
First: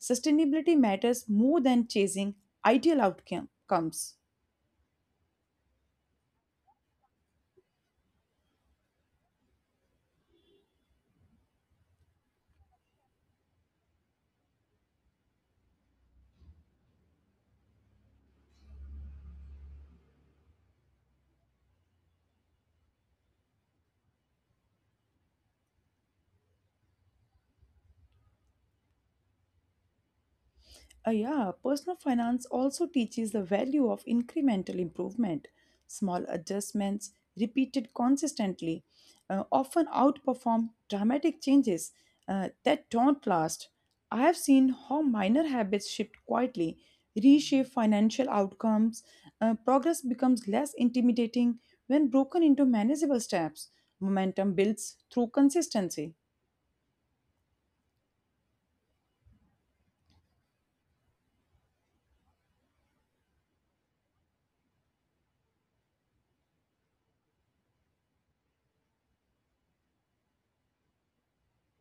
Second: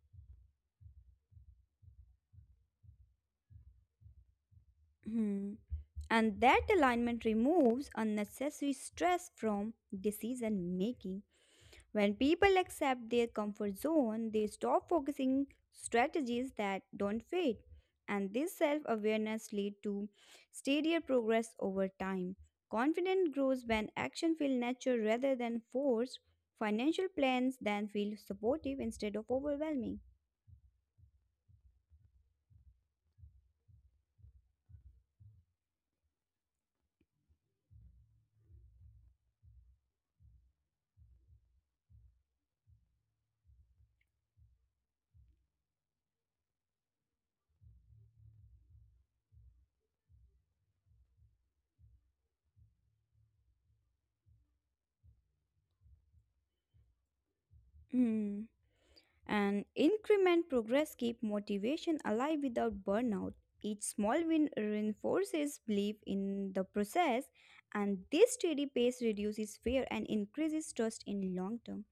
[SPEAKER 1] Sustainability matters more than chasing ideal outcomes.
[SPEAKER 2] Hmm. And that alignment removes unnecessary stress from decision making. When people accept their comfort zone, they stop focusing strategies that don't fit. And this self-awareness lead to steadier progress over time. Confidence grows when action feels natural rather than forced. Financial plans then feel supportive instead of overwhelming.
[SPEAKER 1] Yeah, personal finance also teaches the value of incremental improvement. Small adjustments, repeated consistently, often outperform dramatic changes that don't last. I have seen how minor habits shift quietly, reshape financial outcomes. Progress becomes less intimidating when broken into manageable steps. Momentum builds through consistency.
[SPEAKER 2] Hmm. And increment progress keep motivation alive without burnout. Each small win reinforces belief in the process, and this steady pace reduces fear and increases trust in long term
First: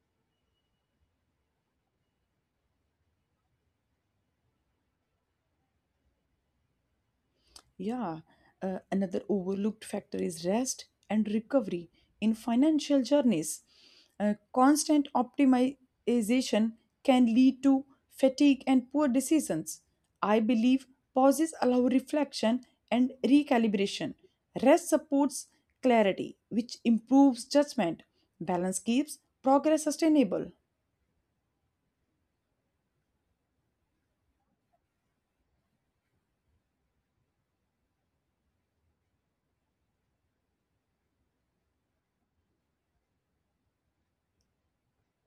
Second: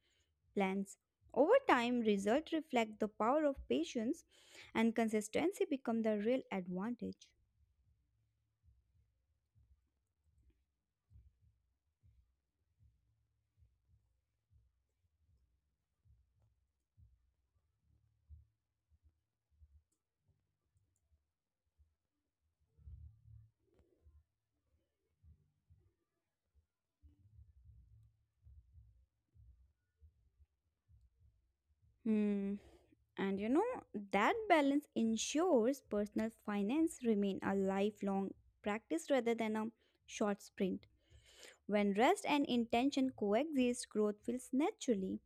[SPEAKER 2] plans. Over time, results reflect the power of patience, and consistency become the real advantage.
[SPEAKER 1] Yeah, another overlooked factor is rest and recovery in financial journeys. Constant optimization can lead to fatigue and poor decisions. I believe pauses allow reflection and recalibration. Rest supports clarity, which improves judgment. Balance keeps progress sustainable.
[SPEAKER 2] Hmm. And you know, that balance ensures personal finance remain a lifelong practice rather than a short sprint. When rest and intention coexist, growth feels naturally.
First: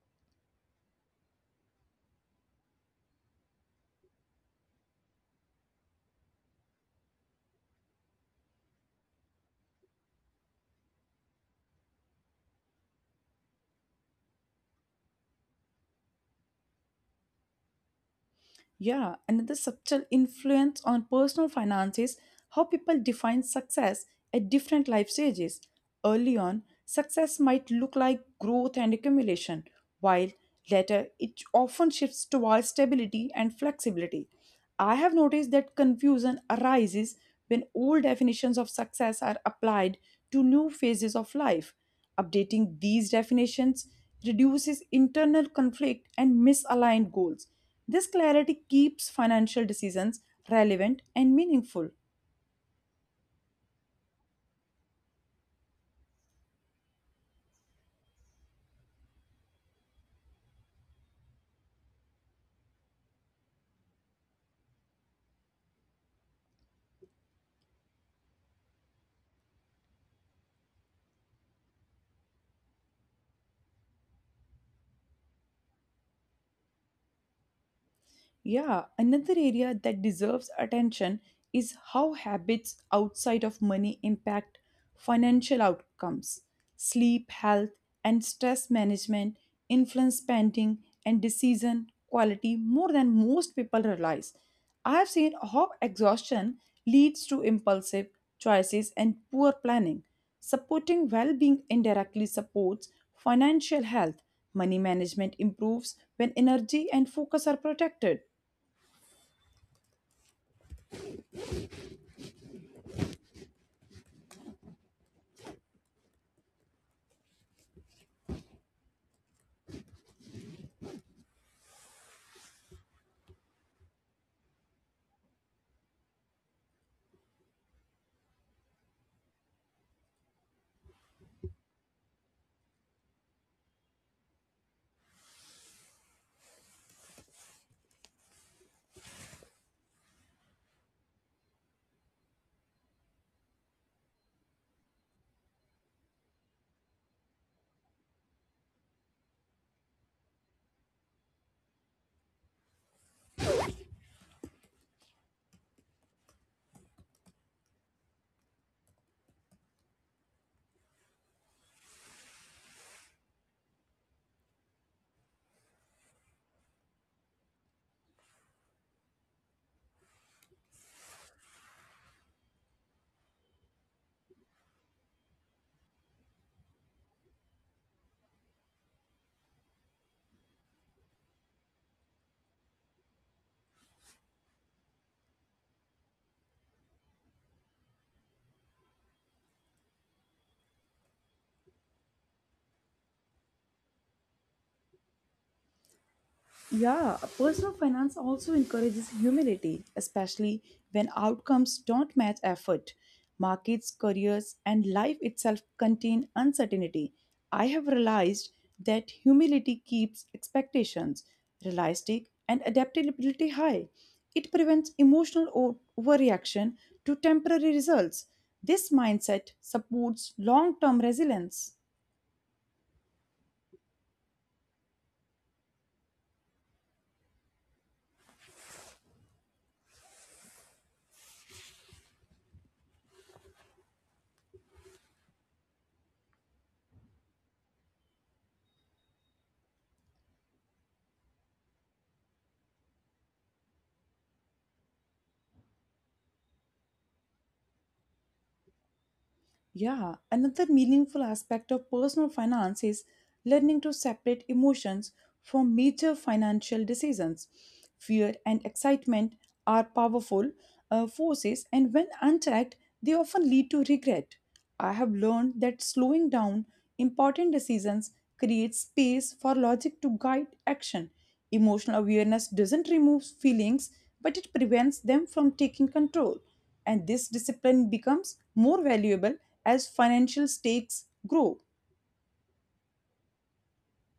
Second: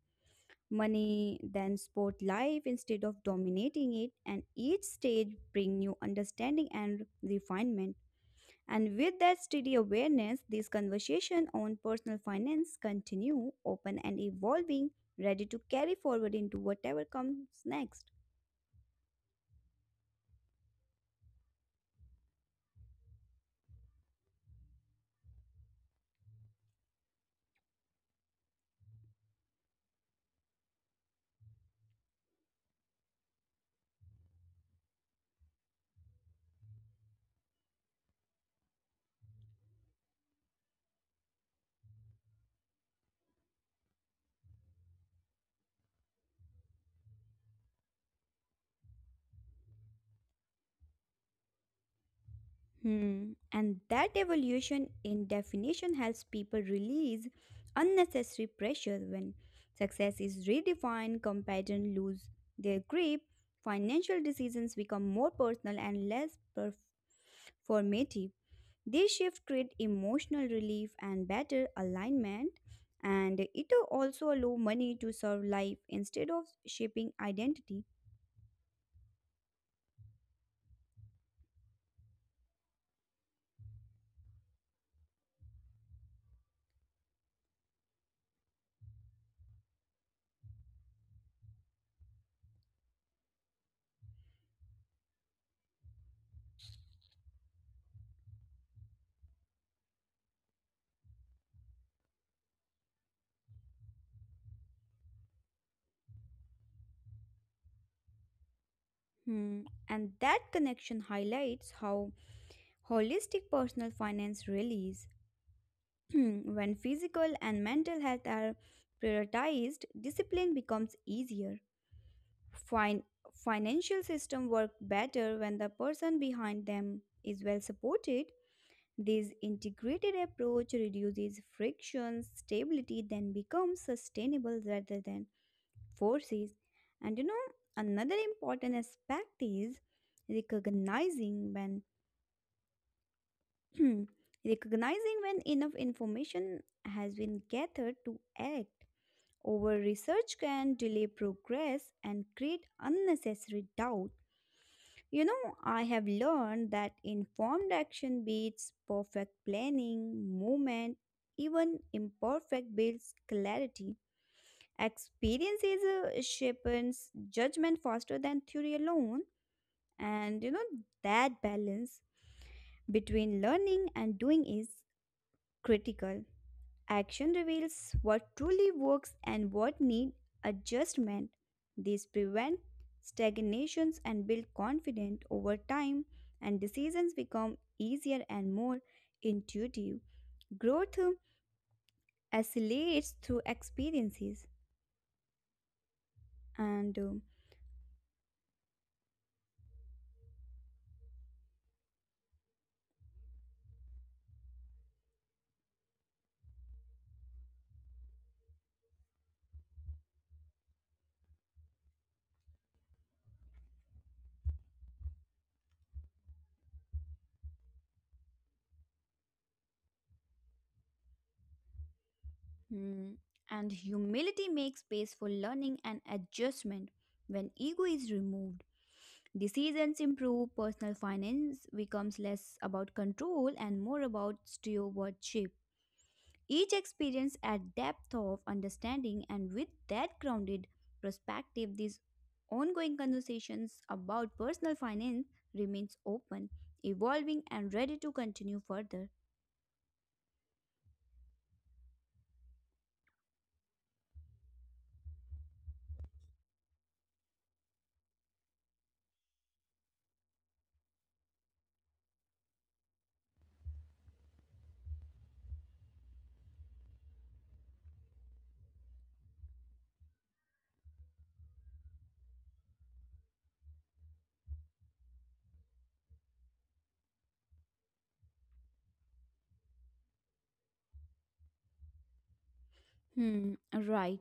[SPEAKER 2] Money then support life instead of dominating it, and each stage bring new understanding and refinement. And with that steady awareness, this conversation on personal finance continue, open and evolving, ready to carry forward into whatever comes next.
[SPEAKER 1] Yeah, another subtle influence on personal finance is how people define success at different life stages. Early on, success might look like growth and accumulation, while later it often shifts towards stability and flexibility. I have noticed that confusion arises when old definitions of success are applied to new phases of life. Updating these definitions reduces internal conflict, and misaligned goals. This clarity keeps financial decisions relevant and meaningful.
[SPEAKER 2] Hmm. And that evolution in definition helps people release unnecessary pressure when success is redefined. Comparison lose their grip. Financial decisions become more personal and less performative. This shift create emotional relief and better alignment, and it also allow money to serve life instead of shaping identity.
[SPEAKER 1] Yeah, another area that deserves attention is how habits outside of money impact financial outcomes. Sleep, health, and stress management influence spending and decision quality more than most people realize. I have seen how exhaustion leads to impulsive choices and poor planning. Supporting well being indirectly supports financial health. Money management improves when energy and focus are protected.
[SPEAKER 2] Hmm. And that connection highlights how holistic personal finance release. When physical and mental health are prioritized, discipline becomes easier. Fin- Financial system work better when the person behind them is well supported. This integrated approach reduces friction. Stability then becomes sustainable rather than forces. And you know, another important aspect is recognizing when Hmm. Recognizing when enough information has been gathered to act. Over research can delay progress and create unnecessary doubt. You know, I have learned that informed action beats perfect planning. Movement, even imperfect builds clarity. Experience is a shapens judgment faster than theory alone, and you know that balance between learning and doing is critical. Action reveals what truly works and what need adjustment. These prevent stagnations and build confidence over time, and decisions become easier and more intuitive. Growth accelerates through experiences, and uh,
[SPEAKER 1] Yeah, personal finance also encourages humility, especially when outcomes don't match effort. Markets, careers, and life itself contain uncertainty. I have realized that humility keeps expectations realistic and adaptability high. It prevents overreaction to temporary results. This mindset supports long term resilience.
[SPEAKER 2] mm, and humility makes space for learning and adjustment. When ego is removed, decisions improve. Personal finance becomes less about control and more about stewardship. Each experience adds depth of understanding, and with that grounded perspective, these ongoing conversations about personal finance remains open, evolving, and ready to continue further.
[SPEAKER 1] Yeah, another meaningful aspect of personal finance is learning to separate emotions from major financial decisions. Fear and excitement are powerful forces, and when unchecked, they often lead to regret. I have learned that slowing down important decisions creates space for logic to guide action. Emotional awareness doesn't remove feelings, but it prevents them from taking control. And this discipline becomes more valuable as financial stakes grow.
[SPEAKER 2] Hmm, right.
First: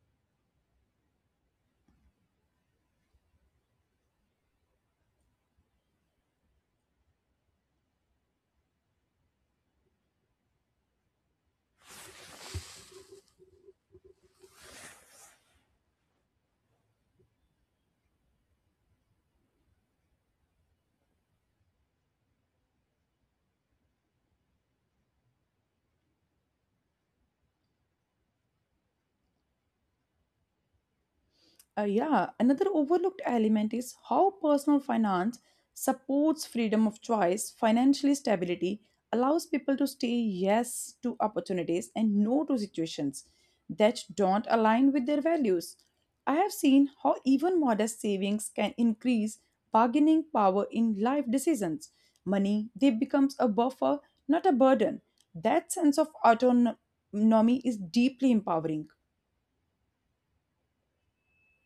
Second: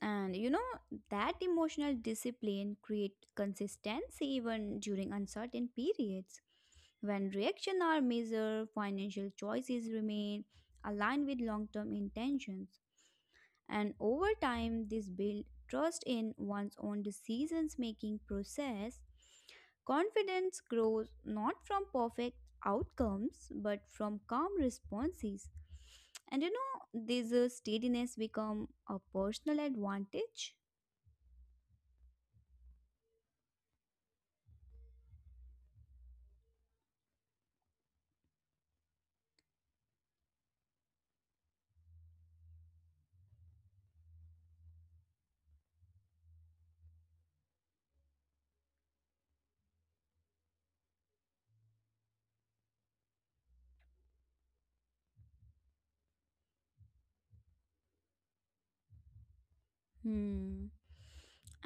[SPEAKER 2] And you know, that emotional discipline creates consistency even during uncertain periods. When reactions are measured, financial choices remain aligned with long term intentions, and over time this builds trust in one's own decisions making process. Confidence grows not from perfect outcomes but from calm responses, and you know this steadiness become a personal advantage.
[SPEAKER 1] Yeah, another overlooked element is how personal finance supports freedom of choice. Financial stability allows people to say yes to opportunities and no to situations that don't align with their values. I have seen how even modest savings can increase bargaining power in life decisions. Money, they becomes a buffer, not a burden. That sense of autonomy is deeply empowering.
[SPEAKER 2] Hmm.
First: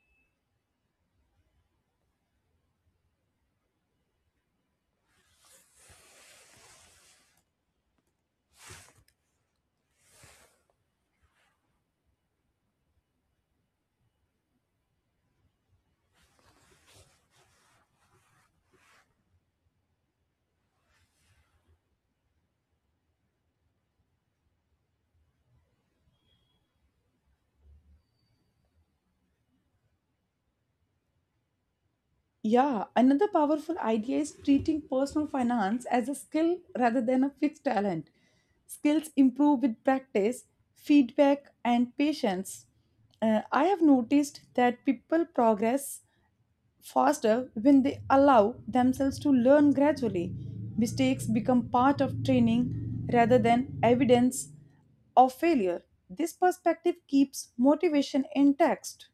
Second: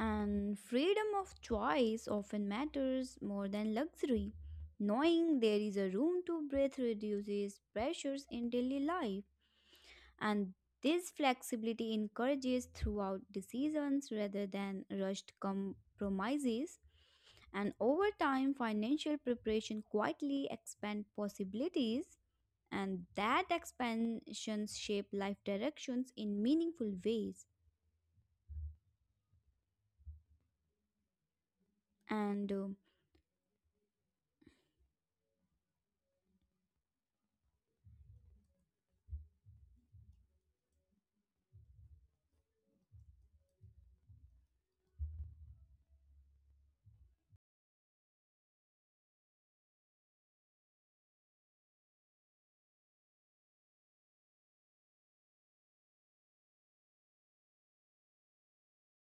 [SPEAKER 2] And freedom of choice often matters more than luxury. Knowing there is a room to breathe reduces pressures in daily life, and this flexibility encourages throughout decisions rather than rushed compromises, and over time financial preparation quietly expand possibilities, and that expansions shape life directions in meaningful ways. and uh,
[SPEAKER 1] Yeah, another powerful idea is treating personal finance as a skill rather than a fixed talent. Skills improve with practice, feedback, and patience. I have noticed that people progress faster when they allow themselves to learn gradually. Mistakes become part of training rather than evidence of failure. This perspective keeps motivation intact,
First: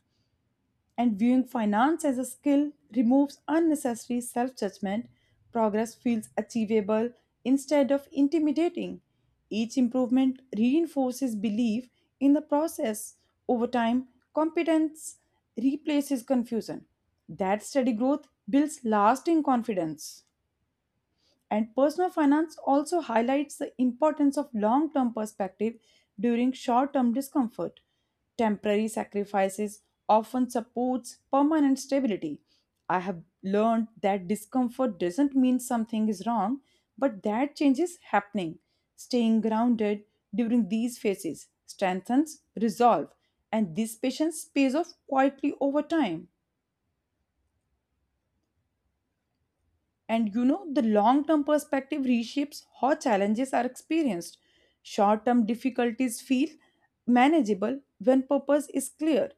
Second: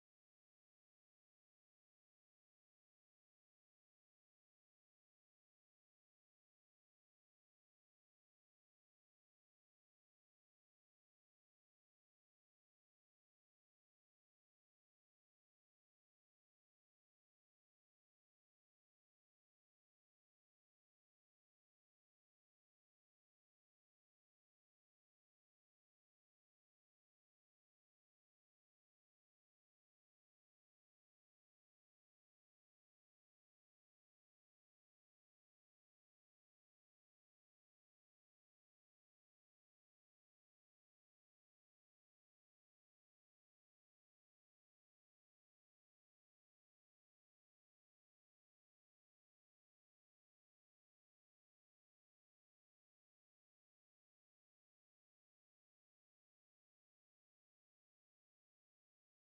[SPEAKER 1] and viewing finance as a skill removes unnecessary self judgment. Progress feels achievable instead of intimidating. Each improvement reinforces belief in the process. Over time, competence replaces confusion. That steady growth builds lasting confidence. And personal finance also highlights the importance of long term perspective during short term discomfort. Temporary sacrifices often supports permanent stability. I have learned that discomfort doesn't mean something is wrong, but that change is happening. Staying grounded during these phases strengthens resolve, and this patience pays off quietly over time. And you know, the long term perspective reshapes how challenges are experienced. Short term difficulties feel manageable when purpose is clear.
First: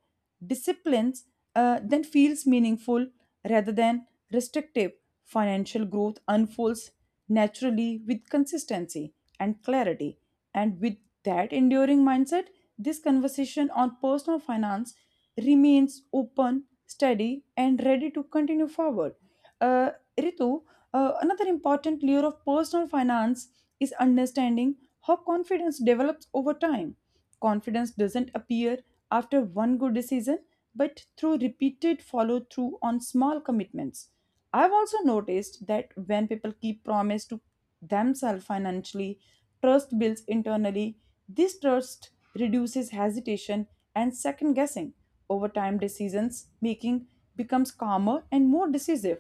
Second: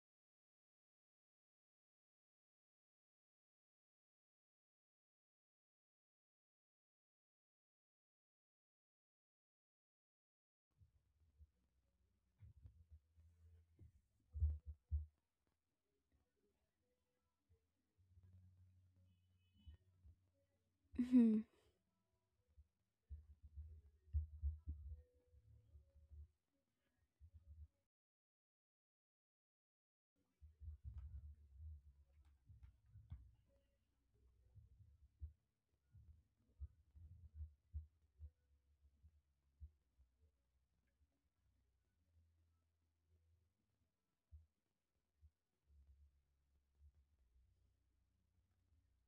[SPEAKER 1] Disciplines then feels meaningful rather than restrictive. Financial growth unfolds naturally with consistency and clarity. And with that enduring mindset, this conversation on personal finance remains open, steady, and ready to continue forward. Uh, Ritu, another
[SPEAKER 2] hmm,
[SPEAKER 1] important layer of personal finance is understanding how confidence develops over time. Confidence doesn't appear after one good decision, but through repeated follow through on small commitments. I've also noticed that when people keep promise to themselves financially, trust builds internally. This trust reduces hesitation and second guessing. Over time, decisions making becomes calmer and more decisive.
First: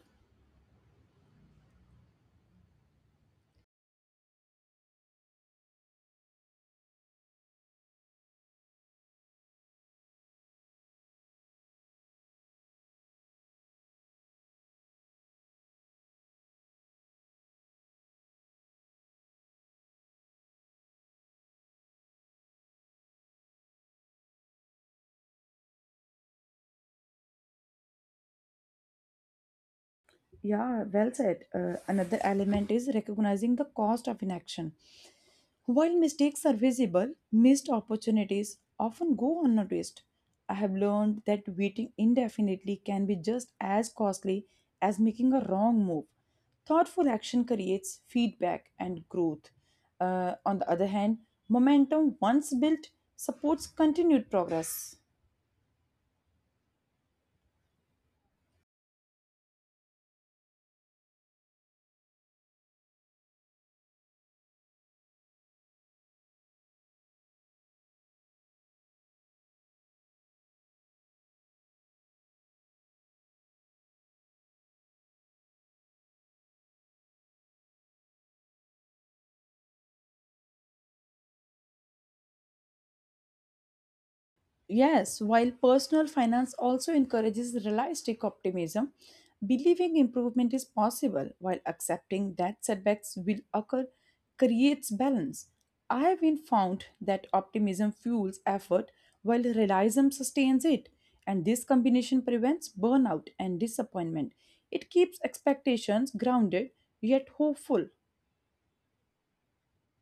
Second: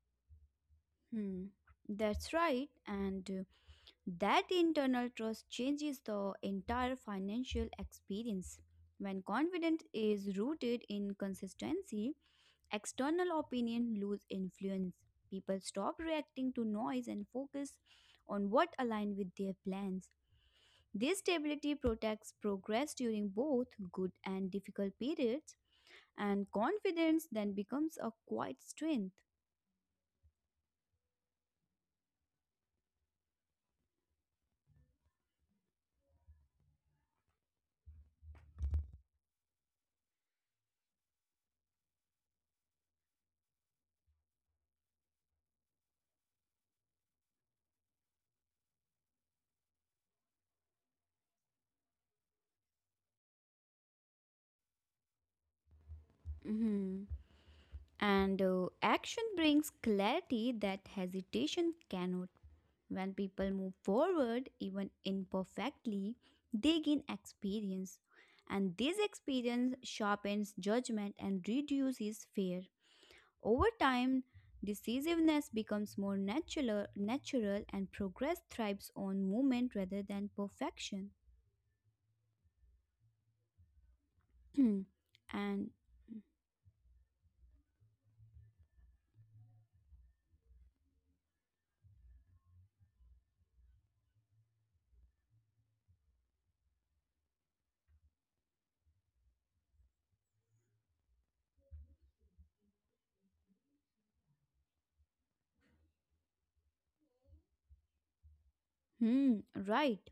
[SPEAKER 2] hmm, that's right. and That internal trust changes the entire financial experience when confidence is rooted in consistency. External opinion lose influence. People stop reacting to noise and focus on what aligns with their plans. This stability protects progress during both good and difficult periods, and confidence then becomes a quiet strength.
[SPEAKER 1] Yeah, well said. Another element is recognizing the cost of inaction. While mistakes are visible, missed opportunities often go unnoticed. I have learned that waiting indefinitely can be just as costly as making a wrong move. Thoughtful action creates feedback and growth. On the other hand, momentum once built supports continued progress.
[SPEAKER 2] Mhm. And action brings clarity that hesitation cannot. When people move forward, even imperfectly, they gain experience. And this experience sharpens judgment and reduces fear. Over time, decisiveness becomes more natural and progress thrives on movement rather than perfection.
[SPEAKER 1] Yes, while
[SPEAKER 2] And
[SPEAKER 1] personal finance also encourages realistic optimism, believing improvement is possible while accepting that setbacks will occur creates balance. I have been found that optimism fuels effort while realism sustains it, and this combination prevents burnout and disappointment. It keeps expectations grounded yet hopeful.
[SPEAKER 2] hmm, right.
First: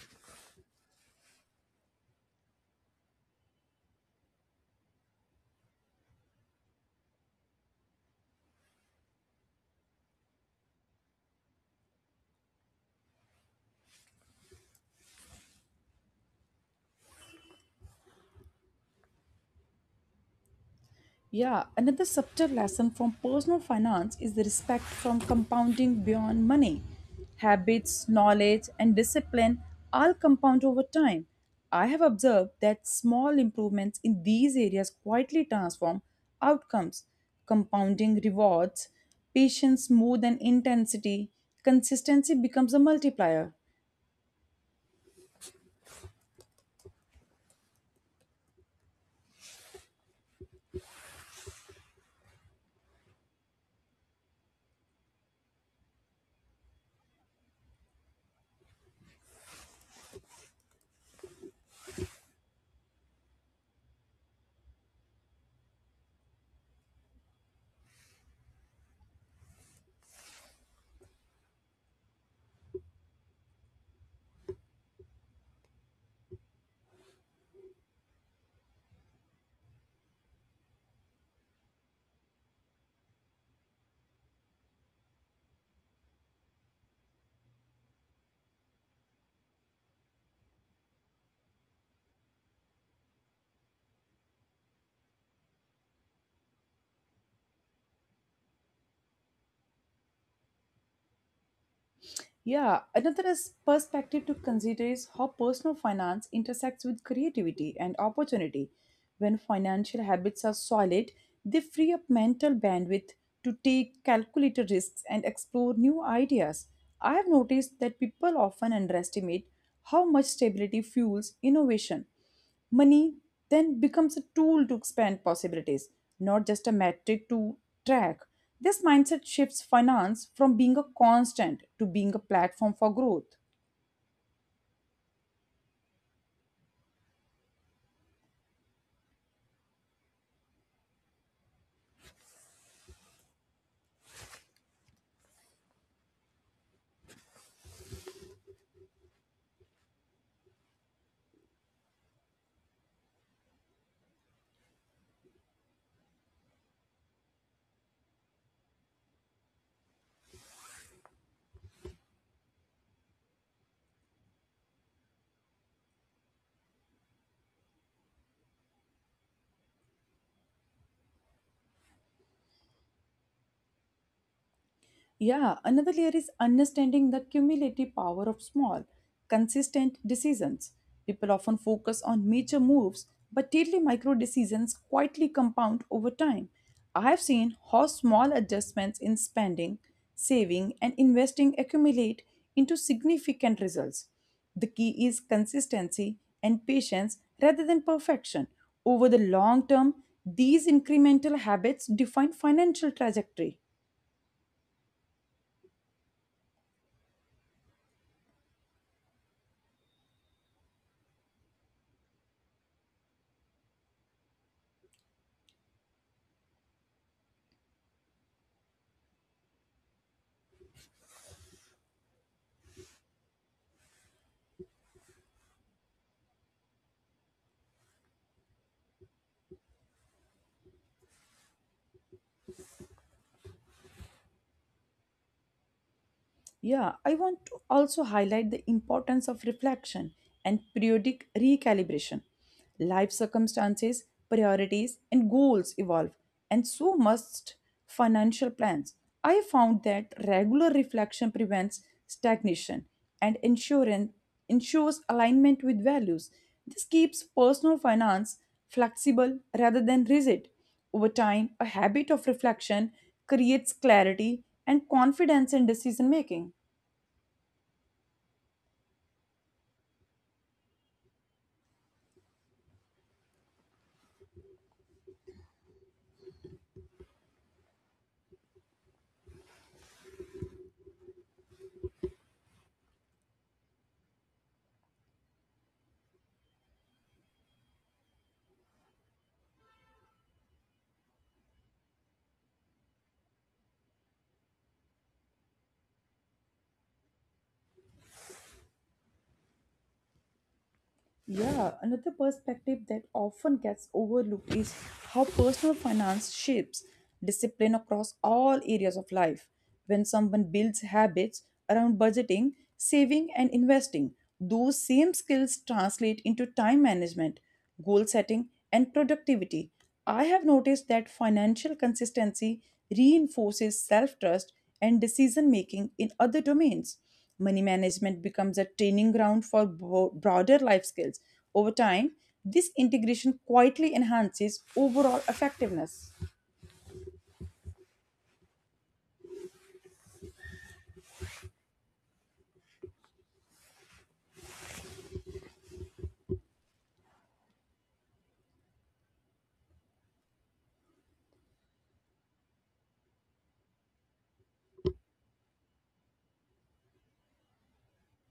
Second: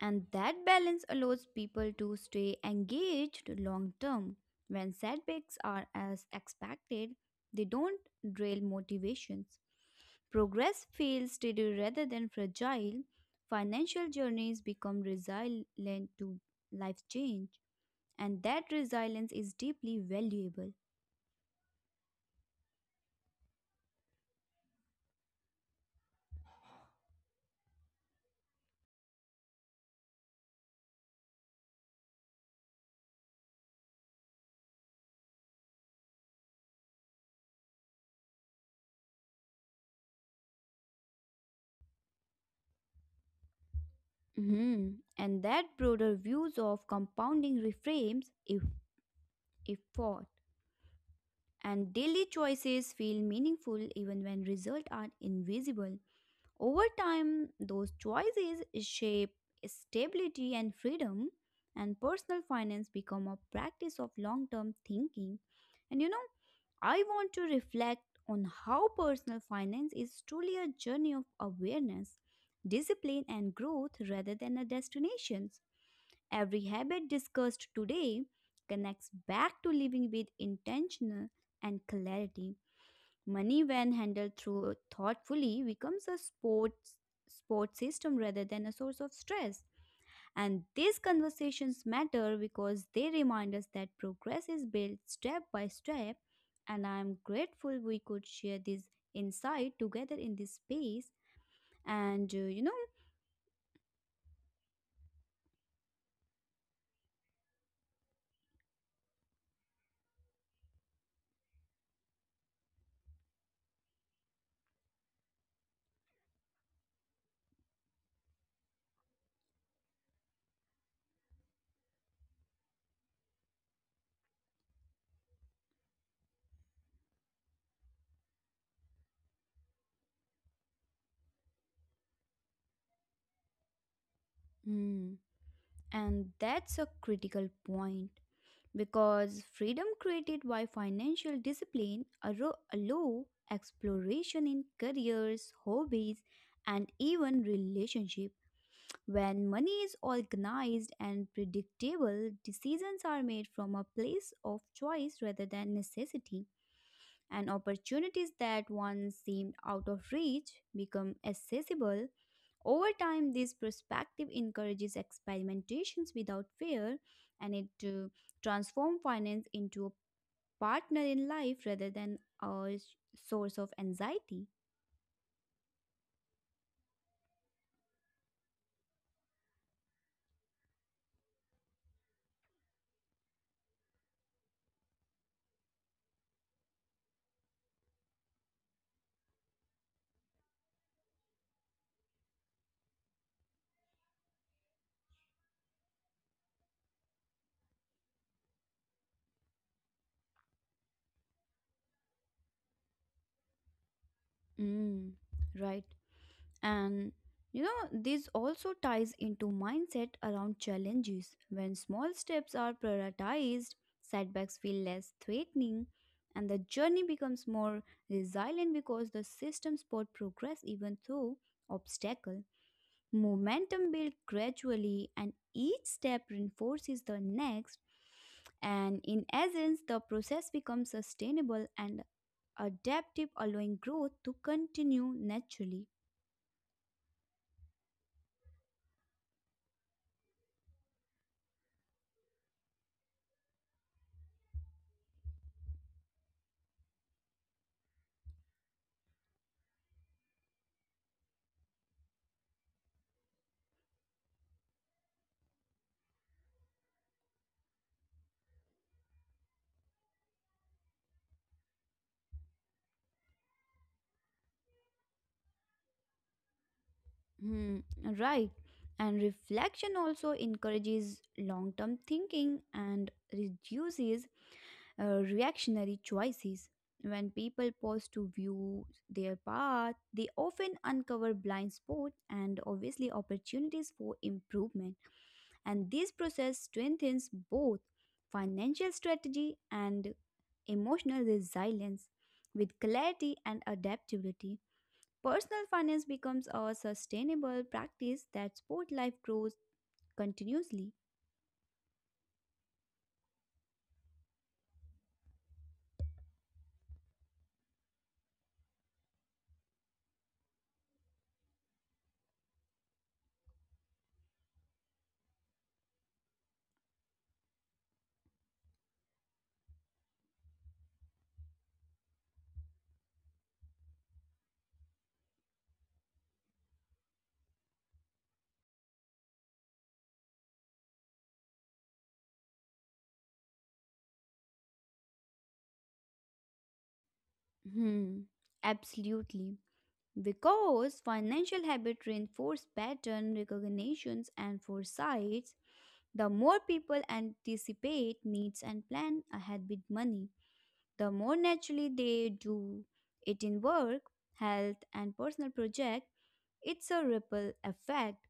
[SPEAKER 2] And that balance allows people to stay engaged long term. When setbacks are as expected, they don't derail motivations. Progress feels steady rather than fragile. Financial journeys become resilient to life change, and that resilience is deeply valuable.
[SPEAKER 1] Yeah, another subtle lesson from personal finance is the respect from compounding beyond money. Habits, knowledge, and discipline all compound over time. I have observed that small improvements in these areas quietly transform outcomes. Compounding rewards patience more than intensity. Consistency becomes a multiplier.
[SPEAKER 2] Mhm. And that broader views of compounding reframes if thought. And daily choices feel meaningful even when results are invisible. Over time, those choices shape stability and freedom, and personal finance become a practice of long-term thinking. And you know, I want to reflect on how personal finance is truly a journey of awareness, discipline, and growth rather than a destination. Every habit discussed today connects back to living with intention and clarity. Money, when handled through thoughtfully, becomes a sport system rather than a source of stress. And these conversations matter because they remind us that progress is built step by step. And I am grateful we could share this insight together in this space. And you know,
[SPEAKER 1] Yeah, another is perspective to consider is how personal finance intersects with creativity and opportunity. When financial habits are solid, they free up mental bandwidth to take calculated risks and explore new ideas. I have noticed that people often underestimate how much stability fuels innovation. Money then becomes a tool to expand possibilities, not just a metric to track. This mindset shifts finance from being a constant to being a platform for growth.
[SPEAKER 2] mm, and that's a critical point because freedom created by financial discipline allow exploration in careers, hobbies, and even relationship. When money is organized and predictable, decisions are made from a place of choice rather than necessity, and opportunities that once seemed out of reach become accessible over time. This perspective encourages experimentations without fear, and it transforms finance into a partner in life rather than a source of anxiety.
[SPEAKER 1] Yeah, another layer is understanding the cumulative power of small, consistent decisions. People often focus on major moves, but daily micro decisions quietly compound over time. I have seen how small adjustments in spending, saving, and investing accumulate into significant results. The key is consistency and patience rather than perfection. Over the long term, these incremental habits define financial trajectory.
[SPEAKER 2] Mm, right. And you know, this also ties into mindset around challenges. When small steps are prioritized, setbacks feel less threatening and the journey becomes more resilient because the system support progress even through obstacle. Momentum builds gradually, and each step reinforces the next. And in essence, the process becomes sustainable and adaptive, allowing growth to continue naturally.
[SPEAKER 1] Yeah, I want to also highlight the importance of reflection and periodic recalibration. Life circumstances, priorities, and goals evolve, and so must financial plans. I found that regular reflection prevents stagnation and insurance ensures alignment with values. This keeps personal finance flexible rather than rigid. Over time, a habit of reflection creates clarity and confidence in decision making.
[SPEAKER 2] Hmm, right. And reflection also encourages long term thinking and reduces reactionary choices. When people pause to view their path, they often uncover blind spots and obviously opportunities for improvement. And this process strengthens both financial strategy and emotional resilience with clarity and adaptability. Personal finance becomes a sustainable practice that sport life grows continuously.
[SPEAKER 1] Yeah, another perspective that often gets overlooked is how personal finance shapes discipline across all areas of life. When someone builds habits around budgeting, saving, and investing, those same skills translate into time management, goal setting, and productivity. I have noticed that financial consistency reinforces self trust and decision making in other domains. Money management becomes a training ground for broader life skills. Over time, this integration quietly enhances overall effectiveness.
[SPEAKER 2] Hmm, absolutely. Because financial habit reinforce pattern recognitions and foresights, the more people anticipate needs and plan ahead with money, the more naturally they do it in work, health, and personal project. It's a ripple effect.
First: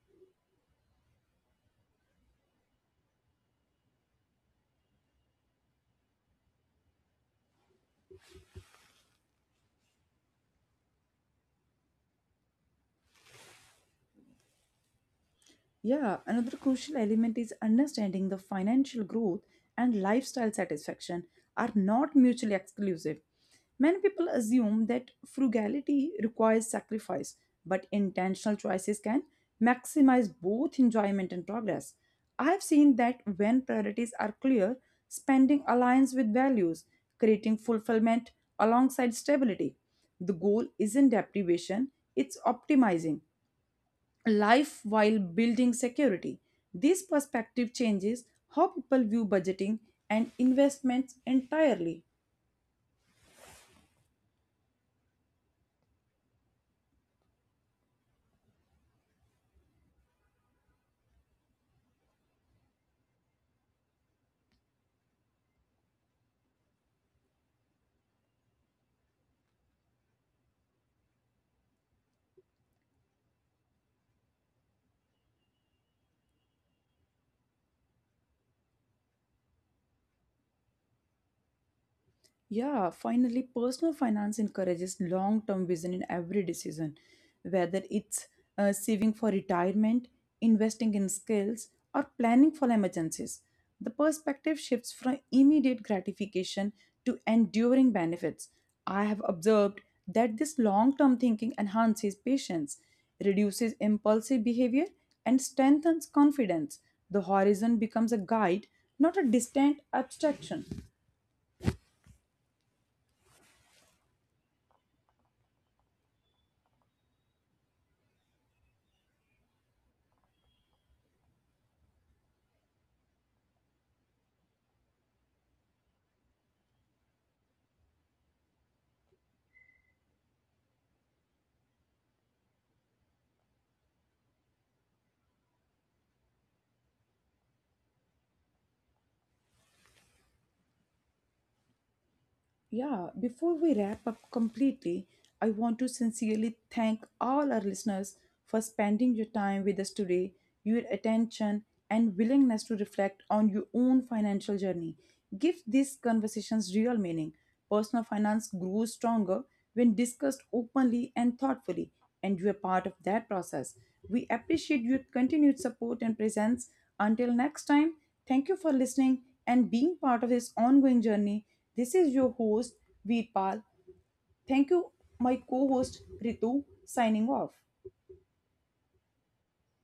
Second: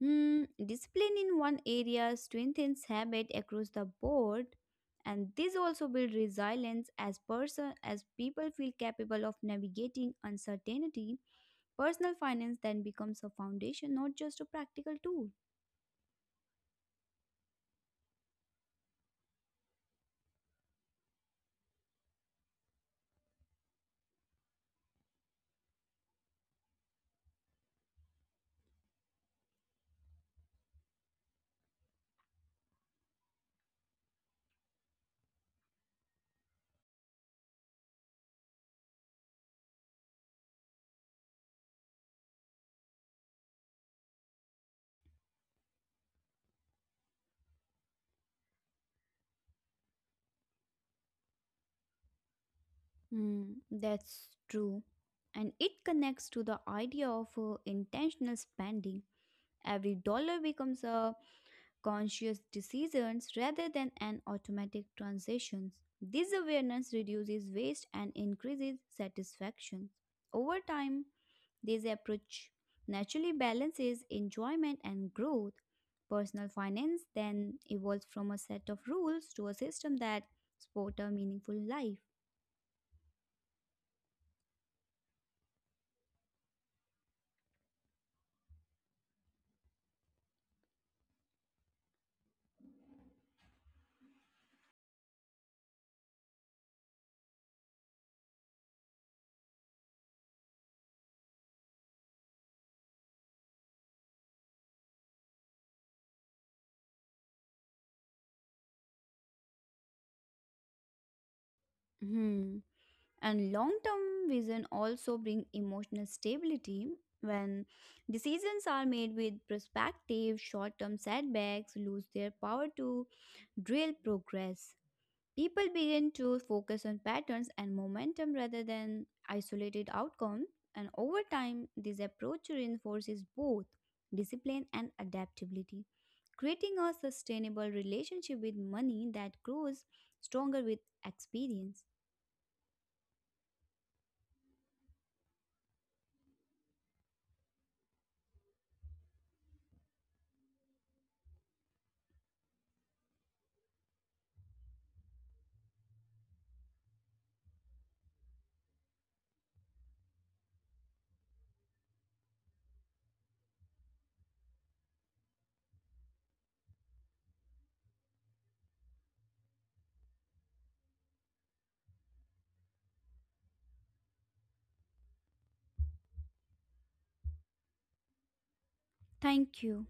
[SPEAKER 2] Hmm, discipline in one area strengthens habit across the board, and this also builds resilience as person as people feel capable of navigating uncertainty. Personal finance then becomes a foundation, not just a practical tool.
[SPEAKER 1] Yeah, another crucial element is understanding the financial growth and lifestyle satisfaction are not mutually exclusive. Many people assume that frugality requires sacrifice, but intentional choices can maximize both enjoyment and progress. I've seen that when priorities are clear, spending aligns with values, creating fulfillment alongside stability. The goal isn't deprivation, it's optimizing life while building security. This perspective changes how people view budgeting and investments entirely.
[SPEAKER 2] Hmm, that's true. And it connects to the idea of intentional spending. Every dollar becomes a conscious decision rather than an automatic transaction. This awareness reduces waste and increases satisfaction. Over time, this approach naturally balances enjoyment and growth. Personal finance then evolves from a set of rules to a system that support a meaningful life.
[SPEAKER 1] Yeah, finally, personal finance encourages long term vision in every decision, whether it's saving for retirement, investing in skills, or planning for emergencies. The perspective shifts from immediate gratification to enduring benefits. I have observed that this long term thinking enhances patience, reduces impulsive behavior, and strengthens confidence. The horizon becomes a guide, not a distant abstraction.
[SPEAKER 2] Hmm. And long-term vision also bring emotional stability. When decisions are made with perspective, short-term setbacks lose their power to derail progress. People begin to focus on patterns and momentum rather than isolated outcomes, and over time this approach reinforces both discipline and adaptability, creating a sustainable relationship with money that grows stronger with experience.
[SPEAKER 1] Yeah, before we wrap up completely, I want to sincerely thank all our listeners for spending your time with us today, your attention, and willingness to reflect on your own financial journey. Give these conversations real meaning. Personal finance grows stronger when discussed openly and thoughtfully, and you are part of that process. We appreciate your continued support and presence. Until next time, thank you for listening and being part of this ongoing journey. This is your host, Veerpal. Thank you, my co host, Ritu, signing off.
[SPEAKER 2] Thank you.